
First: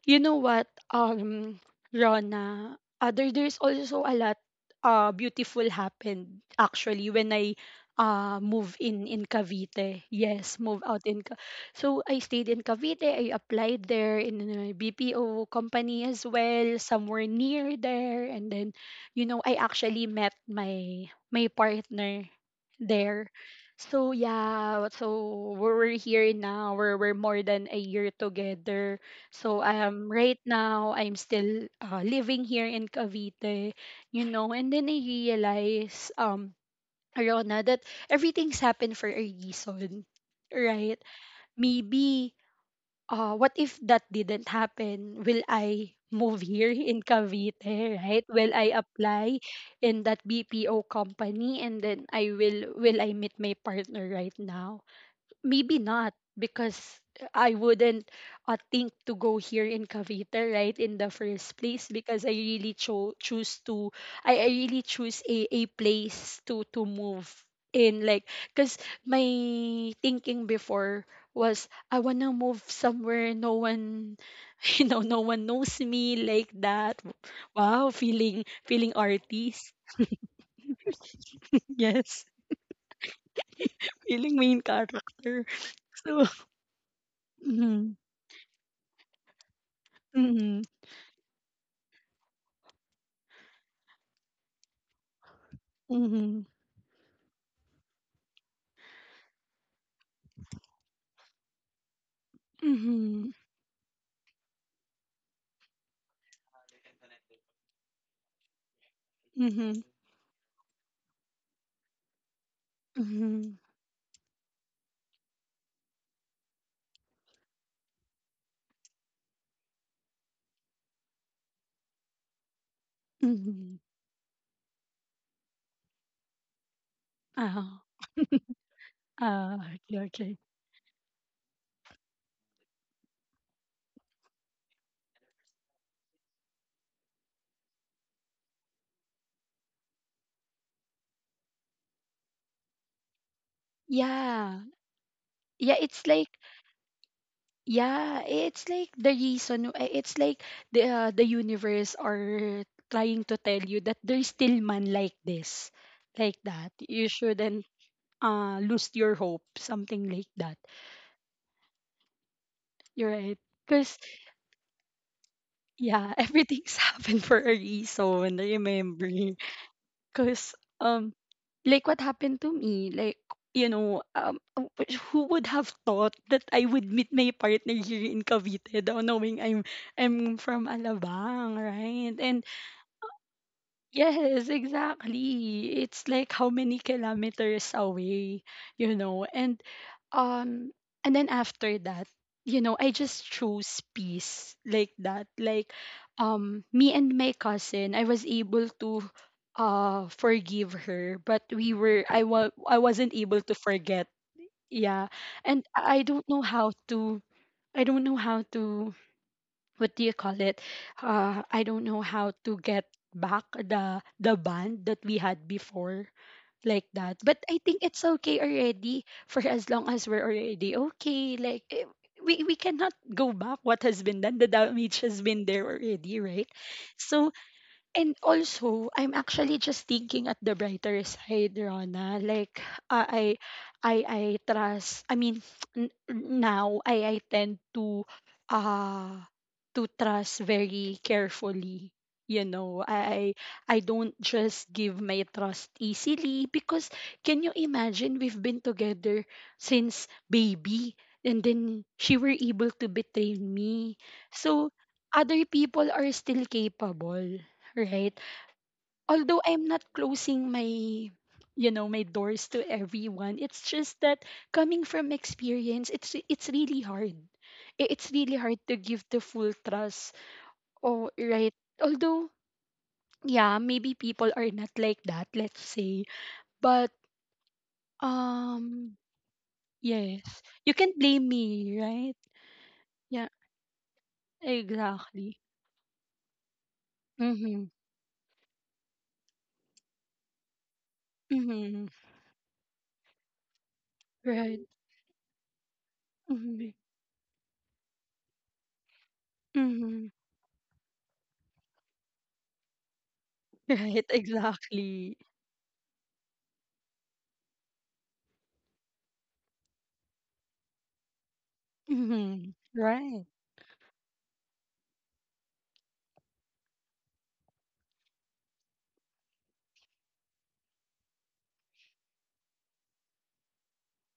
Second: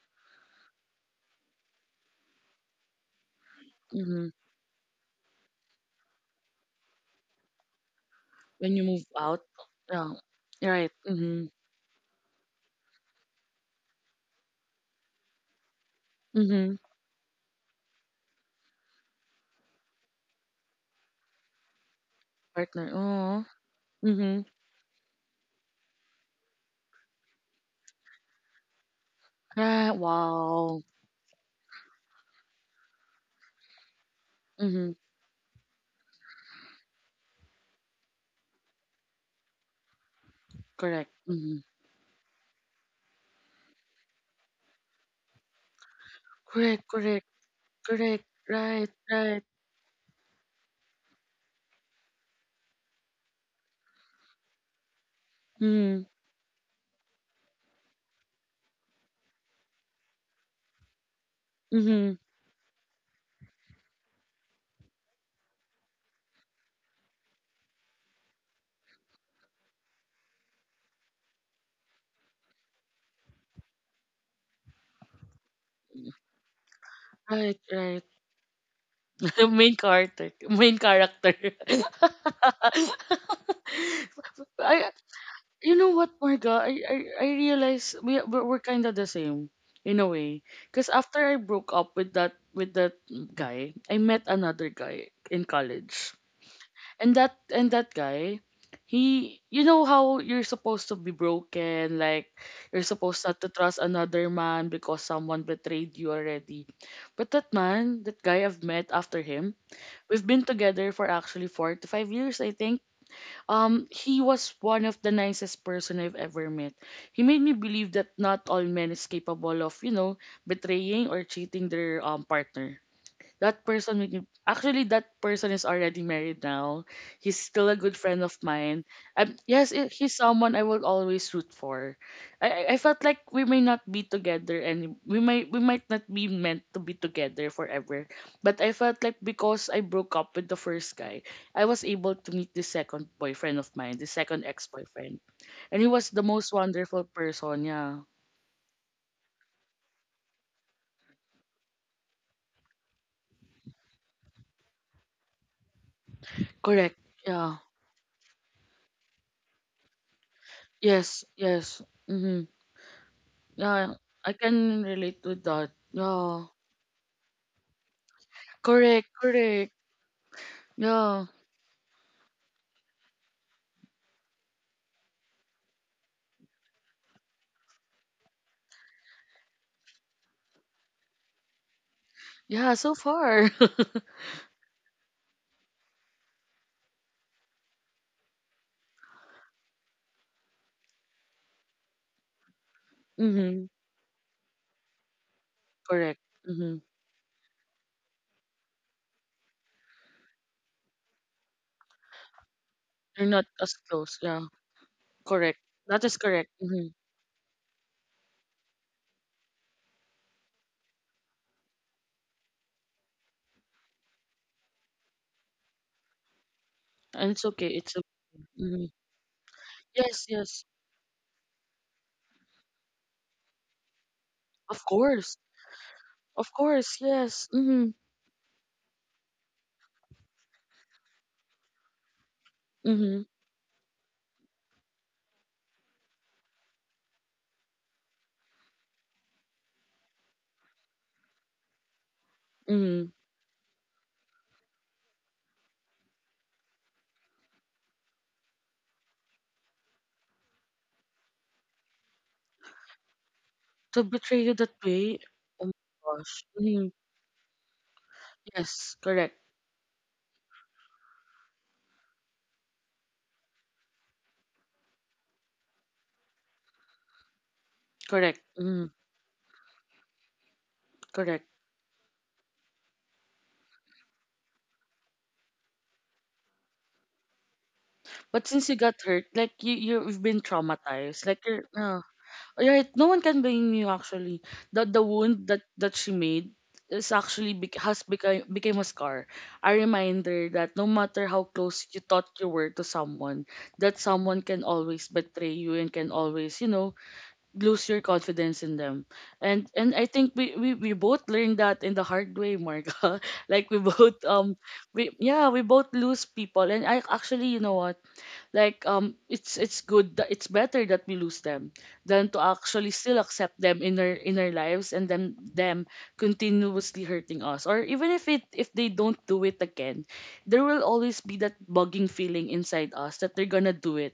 Speaker 1: you know what, Rona, there's also a
Speaker 2: Mm-hmm.
Speaker 1: lot, beautiful happened actually when I, move
Speaker 2: When you move
Speaker 1: in
Speaker 2: out.
Speaker 1: Cavite.
Speaker 2: Yeah.
Speaker 1: Yes, move
Speaker 2: Right.
Speaker 1: out in. Ca-
Speaker 2: Mm-hmm.
Speaker 1: So I stayed in Cavite. I applied there in a BPO company as
Speaker 2: Mm-hmm.
Speaker 1: well, somewhere near there. And then, you know, I actually met my partner
Speaker 2: Partner.
Speaker 1: there.
Speaker 2: Oh.
Speaker 1: So
Speaker 2: Mm-hmm.
Speaker 1: yeah, so we're here now. We're more than a year together. So
Speaker 2: Right.
Speaker 1: right
Speaker 2: Wow.
Speaker 1: now I'm still living here in Cavite, you know, and then
Speaker 2: Mm-hmm.
Speaker 1: I realize Rona that everything's happened for a reason, right?
Speaker 2: Correct. Mm-hmm.
Speaker 1: Maybe, what if that didn't happen? Will I move here
Speaker 2: Correct.
Speaker 1: in
Speaker 2: Correct.
Speaker 1: Cavite, right?
Speaker 2: Correct.
Speaker 1: Will I
Speaker 2: Right.
Speaker 1: apply
Speaker 2: Right.
Speaker 1: in that BPO company, and then I will I meet my partner right now? Maybe
Speaker 2: Mm-hmm.
Speaker 1: not, because I wouldn't, think to go here in Cavite right in the first place,
Speaker 2: Mm-hmm.
Speaker 1: because I really choose to, I really choose a place to move in. Like, because my thinking before was I wanna move somewhere no one you know, no one knows me like that.
Speaker 2: Right.
Speaker 1: Wow,
Speaker 2: Right.
Speaker 1: feeling, feeling artist.
Speaker 2: Main character. Main character.
Speaker 1: Yes, feeling main
Speaker 2: I.
Speaker 1: character.
Speaker 2: You know what,
Speaker 1: So
Speaker 2: Marga? I
Speaker 1: mm-hmm,
Speaker 2: realize we're kind of the same in a way. Cause after I broke up with that guy, I met another guy in college.
Speaker 1: mm-hmm,
Speaker 2: And that guy, he you know how you're supposed to be broken, like you're supposed
Speaker 1: mhm,
Speaker 2: not to trust another man because someone betrayed you already. But that man, that guy I've met after him,
Speaker 1: mhm,
Speaker 2: we've been together for actually 4 to 5 years, I think.
Speaker 1: mhm,
Speaker 2: He was one of the nicest person I've ever met. He made me believe that not all men is capable of, betraying or cheating their partner. That
Speaker 1: mhm.
Speaker 2: person make me actually that person is already married now. He's still
Speaker 1: Oh.
Speaker 2: a good friend of mine. Um,
Speaker 1: Ah.
Speaker 2: yes,
Speaker 1: Okay,
Speaker 2: he's
Speaker 1: okay.
Speaker 2: someone I will always root for. I felt like we may not be together, and we might not be meant to be together forever. But I felt like because I broke up with the first guy, I was able to meet the second boyfriend of mine, the second
Speaker 1: Yeah.
Speaker 2: ex-boyfriend. And
Speaker 1: Yeah,
Speaker 2: he was
Speaker 1: it's
Speaker 2: the
Speaker 1: like,
Speaker 2: most wonderful person, yeah.
Speaker 1: yeah, it's like the reason, it's like the universe are trying to tell you that there's still man like this. Like that.
Speaker 2: Correct.
Speaker 1: You
Speaker 2: Yeah.
Speaker 1: shouldn't lose your hope, something like that.
Speaker 2: Yes, yes. Mhm.
Speaker 1: You're right.
Speaker 2: Yeah,
Speaker 1: Because
Speaker 2: I can relate to that.
Speaker 1: yeah,
Speaker 2: Yeah.
Speaker 1: everything's happened for a reason,
Speaker 2: Correct,
Speaker 1: remember.
Speaker 2: correct.
Speaker 1: Cause, um,
Speaker 2: Yeah.
Speaker 1: like what happened to me, like, you know, who would have thought that I would meet my partner here in Cavite, though knowing I'm from Alabang, right? And
Speaker 2: Yeah, so far.
Speaker 1: yes, exactly. It's like how many kilometers away, you know. Um and then after that, you know, I just
Speaker 2: Mm-hmm.
Speaker 1: chose peace like that. Like,
Speaker 2: Correct. Mm-hmm.
Speaker 1: me and my cousin, I was able to forgive her, but we were I wa- I wasn't
Speaker 2: You're
Speaker 1: able
Speaker 2: not
Speaker 1: to
Speaker 2: as
Speaker 1: forget.
Speaker 2: close. Yeah.
Speaker 1: Yeah.
Speaker 2: Correct.
Speaker 1: And I
Speaker 2: That is
Speaker 1: don't know
Speaker 2: correct.
Speaker 1: how
Speaker 2: Mm-hmm.
Speaker 1: to I don't know how to what do you call it I don't know how to get back the band that we had before like that.
Speaker 2: And
Speaker 1: But
Speaker 2: it's
Speaker 1: I
Speaker 2: okay.
Speaker 1: think
Speaker 2: It's
Speaker 1: it's okay
Speaker 2: okay. Mm-hmm.
Speaker 1: already, for as long as we're
Speaker 2: Yes, yes.
Speaker 1: already okay like eh, we cannot go back. What has been done, the
Speaker 2: Of
Speaker 1: damage has
Speaker 2: course.
Speaker 1: been there already, right?
Speaker 2: Of course.
Speaker 1: So
Speaker 2: Yes. Mm-hmm.
Speaker 1: and also, I'm actually just thinking at the brighter side, Rona. Like, uh,
Speaker 2: Mm-hmm.
Speaker 1: I, I trust. I mean, n- now I tend uh, to trust very carefully. You know,
Speaker 2: Mm-hmm.
Speaker 1: I don't just give my trust easily. Because can you imagine, we've been together since baby, and then she were able to betray me.
Speaker 2: To betray you
Speaker 1: So
Speaker 2: that way.
Speaker 1: other
Speaker 2: Oh my
Speaker 1: people are
Speaker 2: gosh.
Speaker 1: still
Speaker 2: Mm-hmm.
Speaker 1: capable. Right.
Speaker 2: Yes. Correct.
Speaker 1: Although I'm not closing my, you know, my doors to everyone, it's just that coming from experience, it's really hard. It's
Speaker 2: Correct.
Speaker 1: really hard to
Speaker 2: Mm-hmm.
Speaker 1: give the full trust. Oh,
Speaker 2: Correct.
Speaker 1: right. Although, yeah, maybe people are not like that, let's say. But
Speaker 2: But since you
Speaker 1: um,
Speaker 2: got hurt, like you've
Speaker 1: yes,
Speaker 2: been
Speaker 1: you can
Speaker 2: traumatized.
Speaker 1: blame
Speaker 2: Like you're,
Speaker 1: me,
Speaker 2: uh,
Speaker 1: right?
Speaker 2: Right, no one
Speaker 1: Yeah,
Speaker 2: can blame you actually. That the
Speaker 1: exactly.
Speaker 2: wound that she made is actually
Speaker 1: Mhm.
Speaker 2: bec has become became a scar, a reminder that no matter how
Speaker 1: Mhm.
Speaker 2: close you thought you were to someone, that someone
Speaker 1: Right.
Speaker 2: can always betray you and can always,
Speaker 1: Mhm.
Speaker 2: lose your confidence in them. and I
Speaker 1: Mhm.
Speaker 2: think we both learned that in the hard way, Marga. Like we
Speaker 1: Right.
Speaker 2: both we
Speaker 1: Exactly.
Speaker 2: yeah, we both lose people. And I actually, you know what, like it's good that it's better that we lose them than to
Speaker 1: Mhm.
Speaker 2: actually still
Speaker 1: Right.
Speaker 2: accept them in our lives, and then them continuously hurting us. Or even if they don't do it again, there will always be that bugging feeling inside us that they're gonna do it.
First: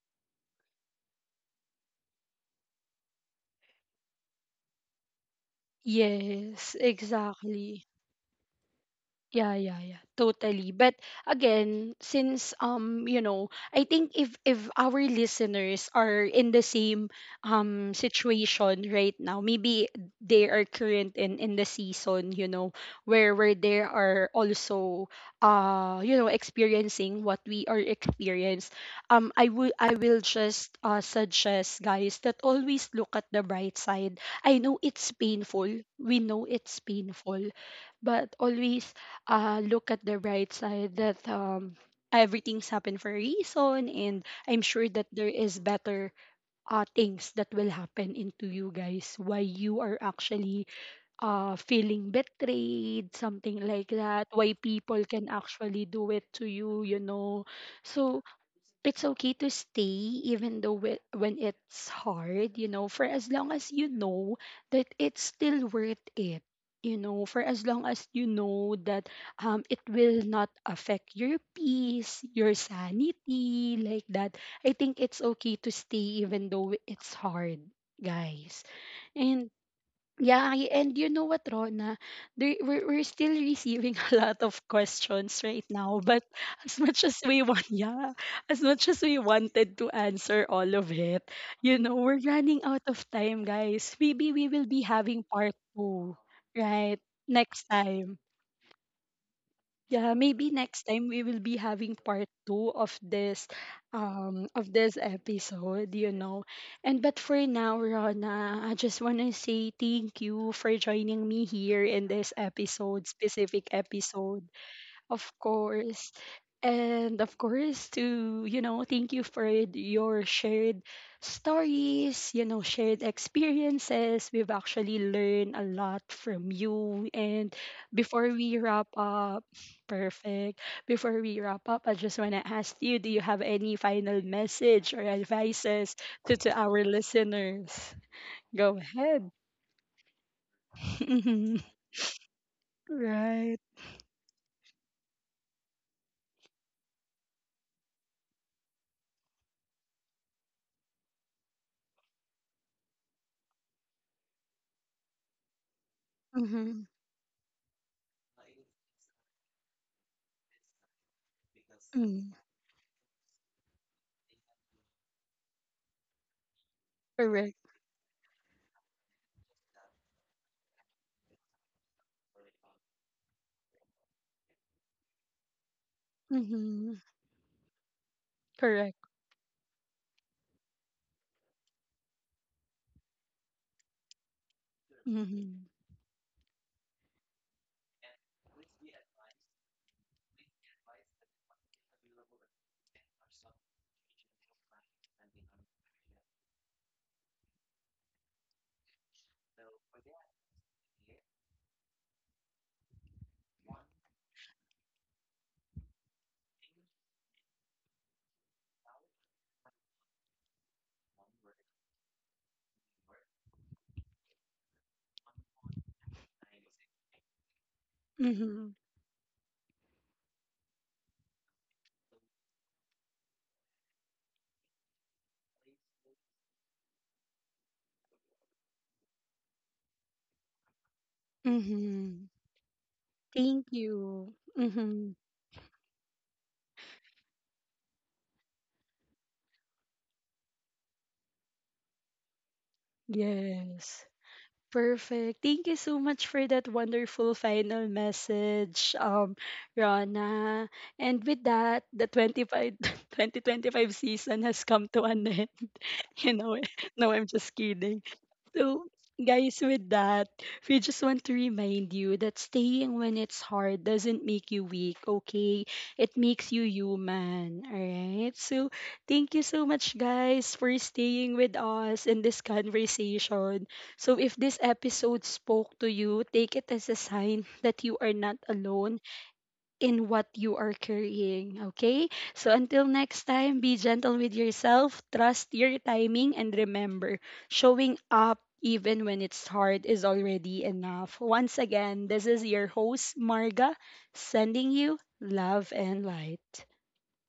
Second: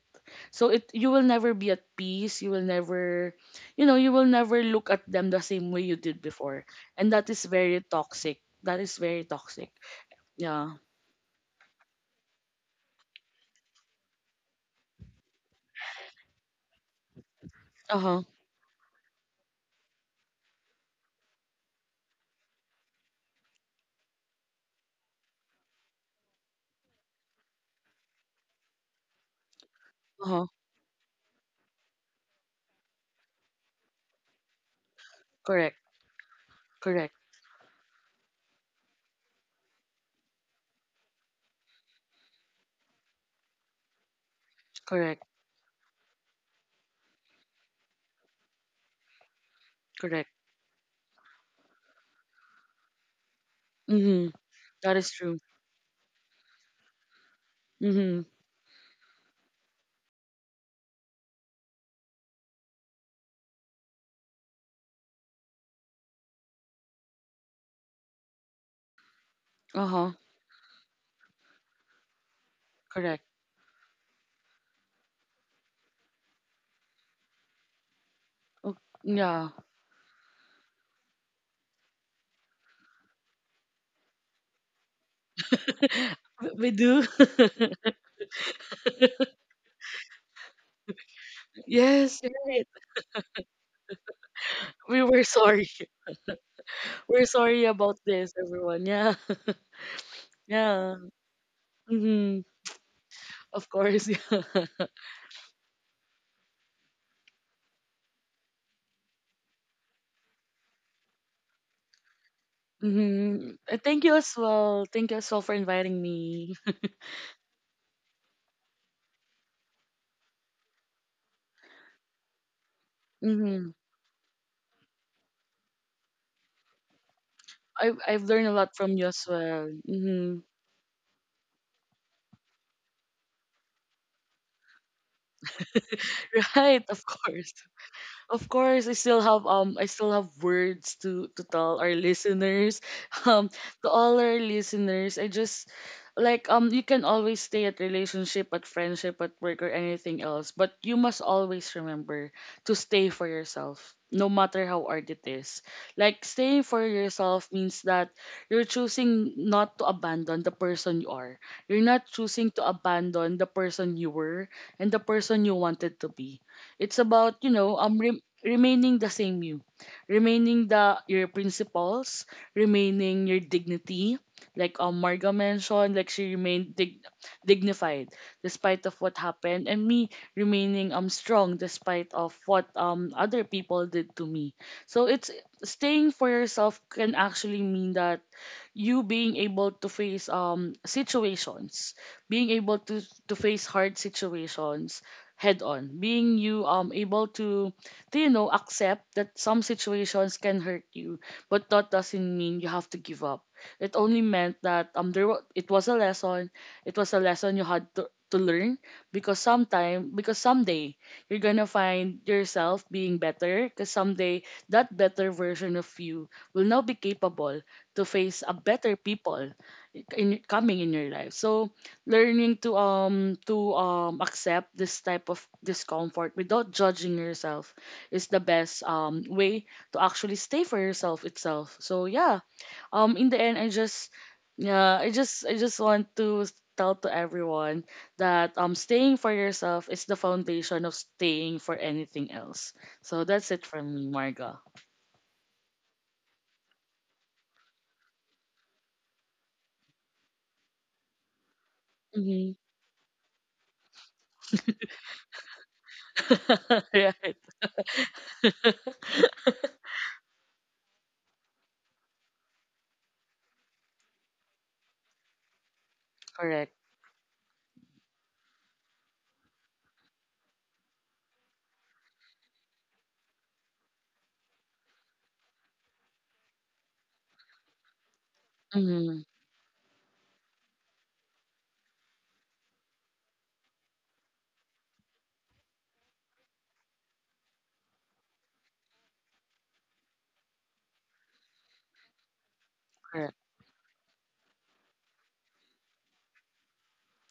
Speaker 2: So it you will never be at peace. You will never, you know, you will never look at them the same way you did before,
Speaker 1: Yes,
Speaker 2: and that is very
Speaker 1: exactly.
Speaker 2: toxic. That is very
Speaker 1: Yeah,
Speaker 2: toxic.
Speaker 1: yeah, yeah, totally.
Speaker 2: Yeah.
Speaker 1: But again, since you know, I think if our listeners are in the same
Speaker 2: Uh huh.
Speaker 1: situation right now, maybe they are current in the season, you know, where they are also you know, experiencing what we are experienced. I
Speaker 2: Uh
Speaker 1: will
Speaker 2: huh.
Speaker 1: just suggest, guys, that always look at the bright side. I know it's
Speaker 2: Correct.
Speaker 1: painful. We know it's
Speaker 2: Correct.
Speaker 1: painful, but always look at the bright side that everything's happened for a reason, and I'm sure that
Speaker 2: Correct.
Speaker 1: there is better things that will happen into you guys. Why you are
Speaker 2: Correct.
Speaker 1: actually feeling betrayed, something like
Speaker 2: Mhm.
Speaker 1: that. Why
Speaker 2: That
Speaker 1: people
Speaker 2: is
Speaker 1: can
Speaker 2: true.
Speaker 1: actually do it to you, you know.
Speaker 2: Mhm.
Speaker 1: So it's okay to stay even though when it's hard, you know, for as long as you know that it's still worth it, you know, for as long as you know that it
Speaker 2: Uh-huh.
Speaker 1: will not affect your peace, your
Speaker 2: Correct.
Speaker 1: sanity like that. I think it's okay to stay even though it's hard, guys.
Speaker 2: Oh, yeah.
Speaker 1: And yeah, and you know what, Rona? There, we're still receiving a lot of questions right now, but
Speaker 2: We
Speaker 1: as
Speaker 2: do.
Speaker 1: much as we want, yeah, as much as we wanted to answer all of it, you know,
Speaker 2: Yes,
Speaker 1: we're
Speaker 2: you're
Speaker 1: running
Speaker 2: right.
Speaker 1: out of time, guys. Maybe we will be
Speaker 2: We were
Speaker 1: having part
Speaker 2: sorry.
Speaker 1: two, right?
Speaker 2: We're sorry
Speaker 1: Next
Speaker 2: about
Speaker 1: time.
Speaker 2: this, everyone. Yeah.
Speaker 1: Yeah, maybe next
Speaker 2: Yeah.
Speaker 1: time we will be having part
Speaker 2: Mm-hmm.
Speaker 1: two
Speaker 2: Of course.
Speaker 1: of
Speaker 2: Yeah.
Speaker 1: this episode, you know. And but for now, Rona, I just wanna say thank you for joining me here in this episode,
Speaker 2: Mm-hmm.
Speaker 1: specific
Speaker 2: Thank you as
Speaker 1: episode.
Speaker 2: well. Thank you as
Speaker 1: Of
Speaker 2: well for inviting
Speaker 1: course.
Speaker 2: me.
Speaker 1: And of course, to, you know, thank you for your shared stories, you know, shared
Speaker 2: Mm-hmm.
Speaker 1: experiences. We've actually learned a lot from you. And
Speaker 2: I've
Speaker 1: before
Speaker 2: learned a
Speaker 1: we
Speaker 2: lot
Speaker 1: wrap
Speaker 2: from you as
Speaker 1: up,
Speaker 2: well. Mm-hmm.
Speaker 1: perfect. Before we wrap up, I just want to ask you, do you have any final message or advices to
Speaker 2: Right,
Speaker 1: our
Speaker 2: of course.
Speaker 1: listeners?
Speaker 2: Of
Speaker 1: Go
Speaker 2: course, I still
Speaker 1: ahead.
Speaker 2: have um I still have words to
Speaker 1: Mhm.
Speaker 2: tell our listeners. Um
Speaker 1: Right.
Speaker 2: to all our listeners, I just like, you can always stay at relationship, at friendship, at work, or anything else, but you must always remember to stay for yourself, no matter how hard it is. Like staying for
Speaker 1: Hmm.
Speaker 2: yourself means that you're choosing not to abandon the person you are. You're not
Speaker 1: Mm,
Speaker 2: choosing to abandon the person you were and the person you wanted to be. It's about
Speaker 1: correct.
Speaker 2: remaining the same you, remaining the your principles, remaining your dignity. Like, Marga mentioned, like she remained
Speaker 1: Mm-hmm.
Speaker 2: dignified despite of
Speaker 1: Correct.
Speaker 2: what happened, and me remaining strong despite of what other people did to me. So it's
Speaker 1: Mhm.
Speaker 2: staying for yourself can actually mean that you being able to face situations, being able to face hard situations head on, being you able to accept that some situations can hurt you, but that doesn't mean you have to give up. It only meant that it was a lesson, it was a lesson you had to learn, because sometime because someday you're gonna find yourself being better, because someday that better version of you will now be capable to face a
Speaker 1: Mhm.
Speaker 2: better people in coming in your life. So learning to accept this type of discomfort without judging yourself is the best way to actually stay for yourself itself. So
Speaker 1: Mhm.
Speaker 2: yeah, in the end
Speaker 1: Thank
Speaker 2: I just
Speaker 1: you.
Speaker 2: yeah, I
Speaker 1: Mhm.
Speaker 2: just I just want to tell to everyone that staying for yourself is the foundation of staying for anything else. So that's it from
Speaker 1: Yes.
Speaker 2: me, Marga.
Speaker 1: Perfect. Thank you so much for that wonderful final message, Rana. And with that, the twenty
Speaker 2: Mm-hmm.
Speaker 1: five 2025 season has come to an end. You know, no, I'm
Speaker 2: Right.
Speaker 1: just kidding. So, guys, with that, we just want to remind you that staying when it's hard doesn't make you weak, okay? It makes you
Speaker 2: Correct.
Speaker 1: human, all right? So, thank you so much, guys, for staying with us in this conversation. So, if this episode spoke to you, take it as a sign that you are not alone
Speaker 2: Mm,
Speaker 1: in what you are carrying. Okay? So until next time, be gentle with yourself, trust your timing, and remember showing up even when it's hard is already enough. Once again, this is your host,
Speaker 2: correct.
Speaker 1: Marga, sending you love and light.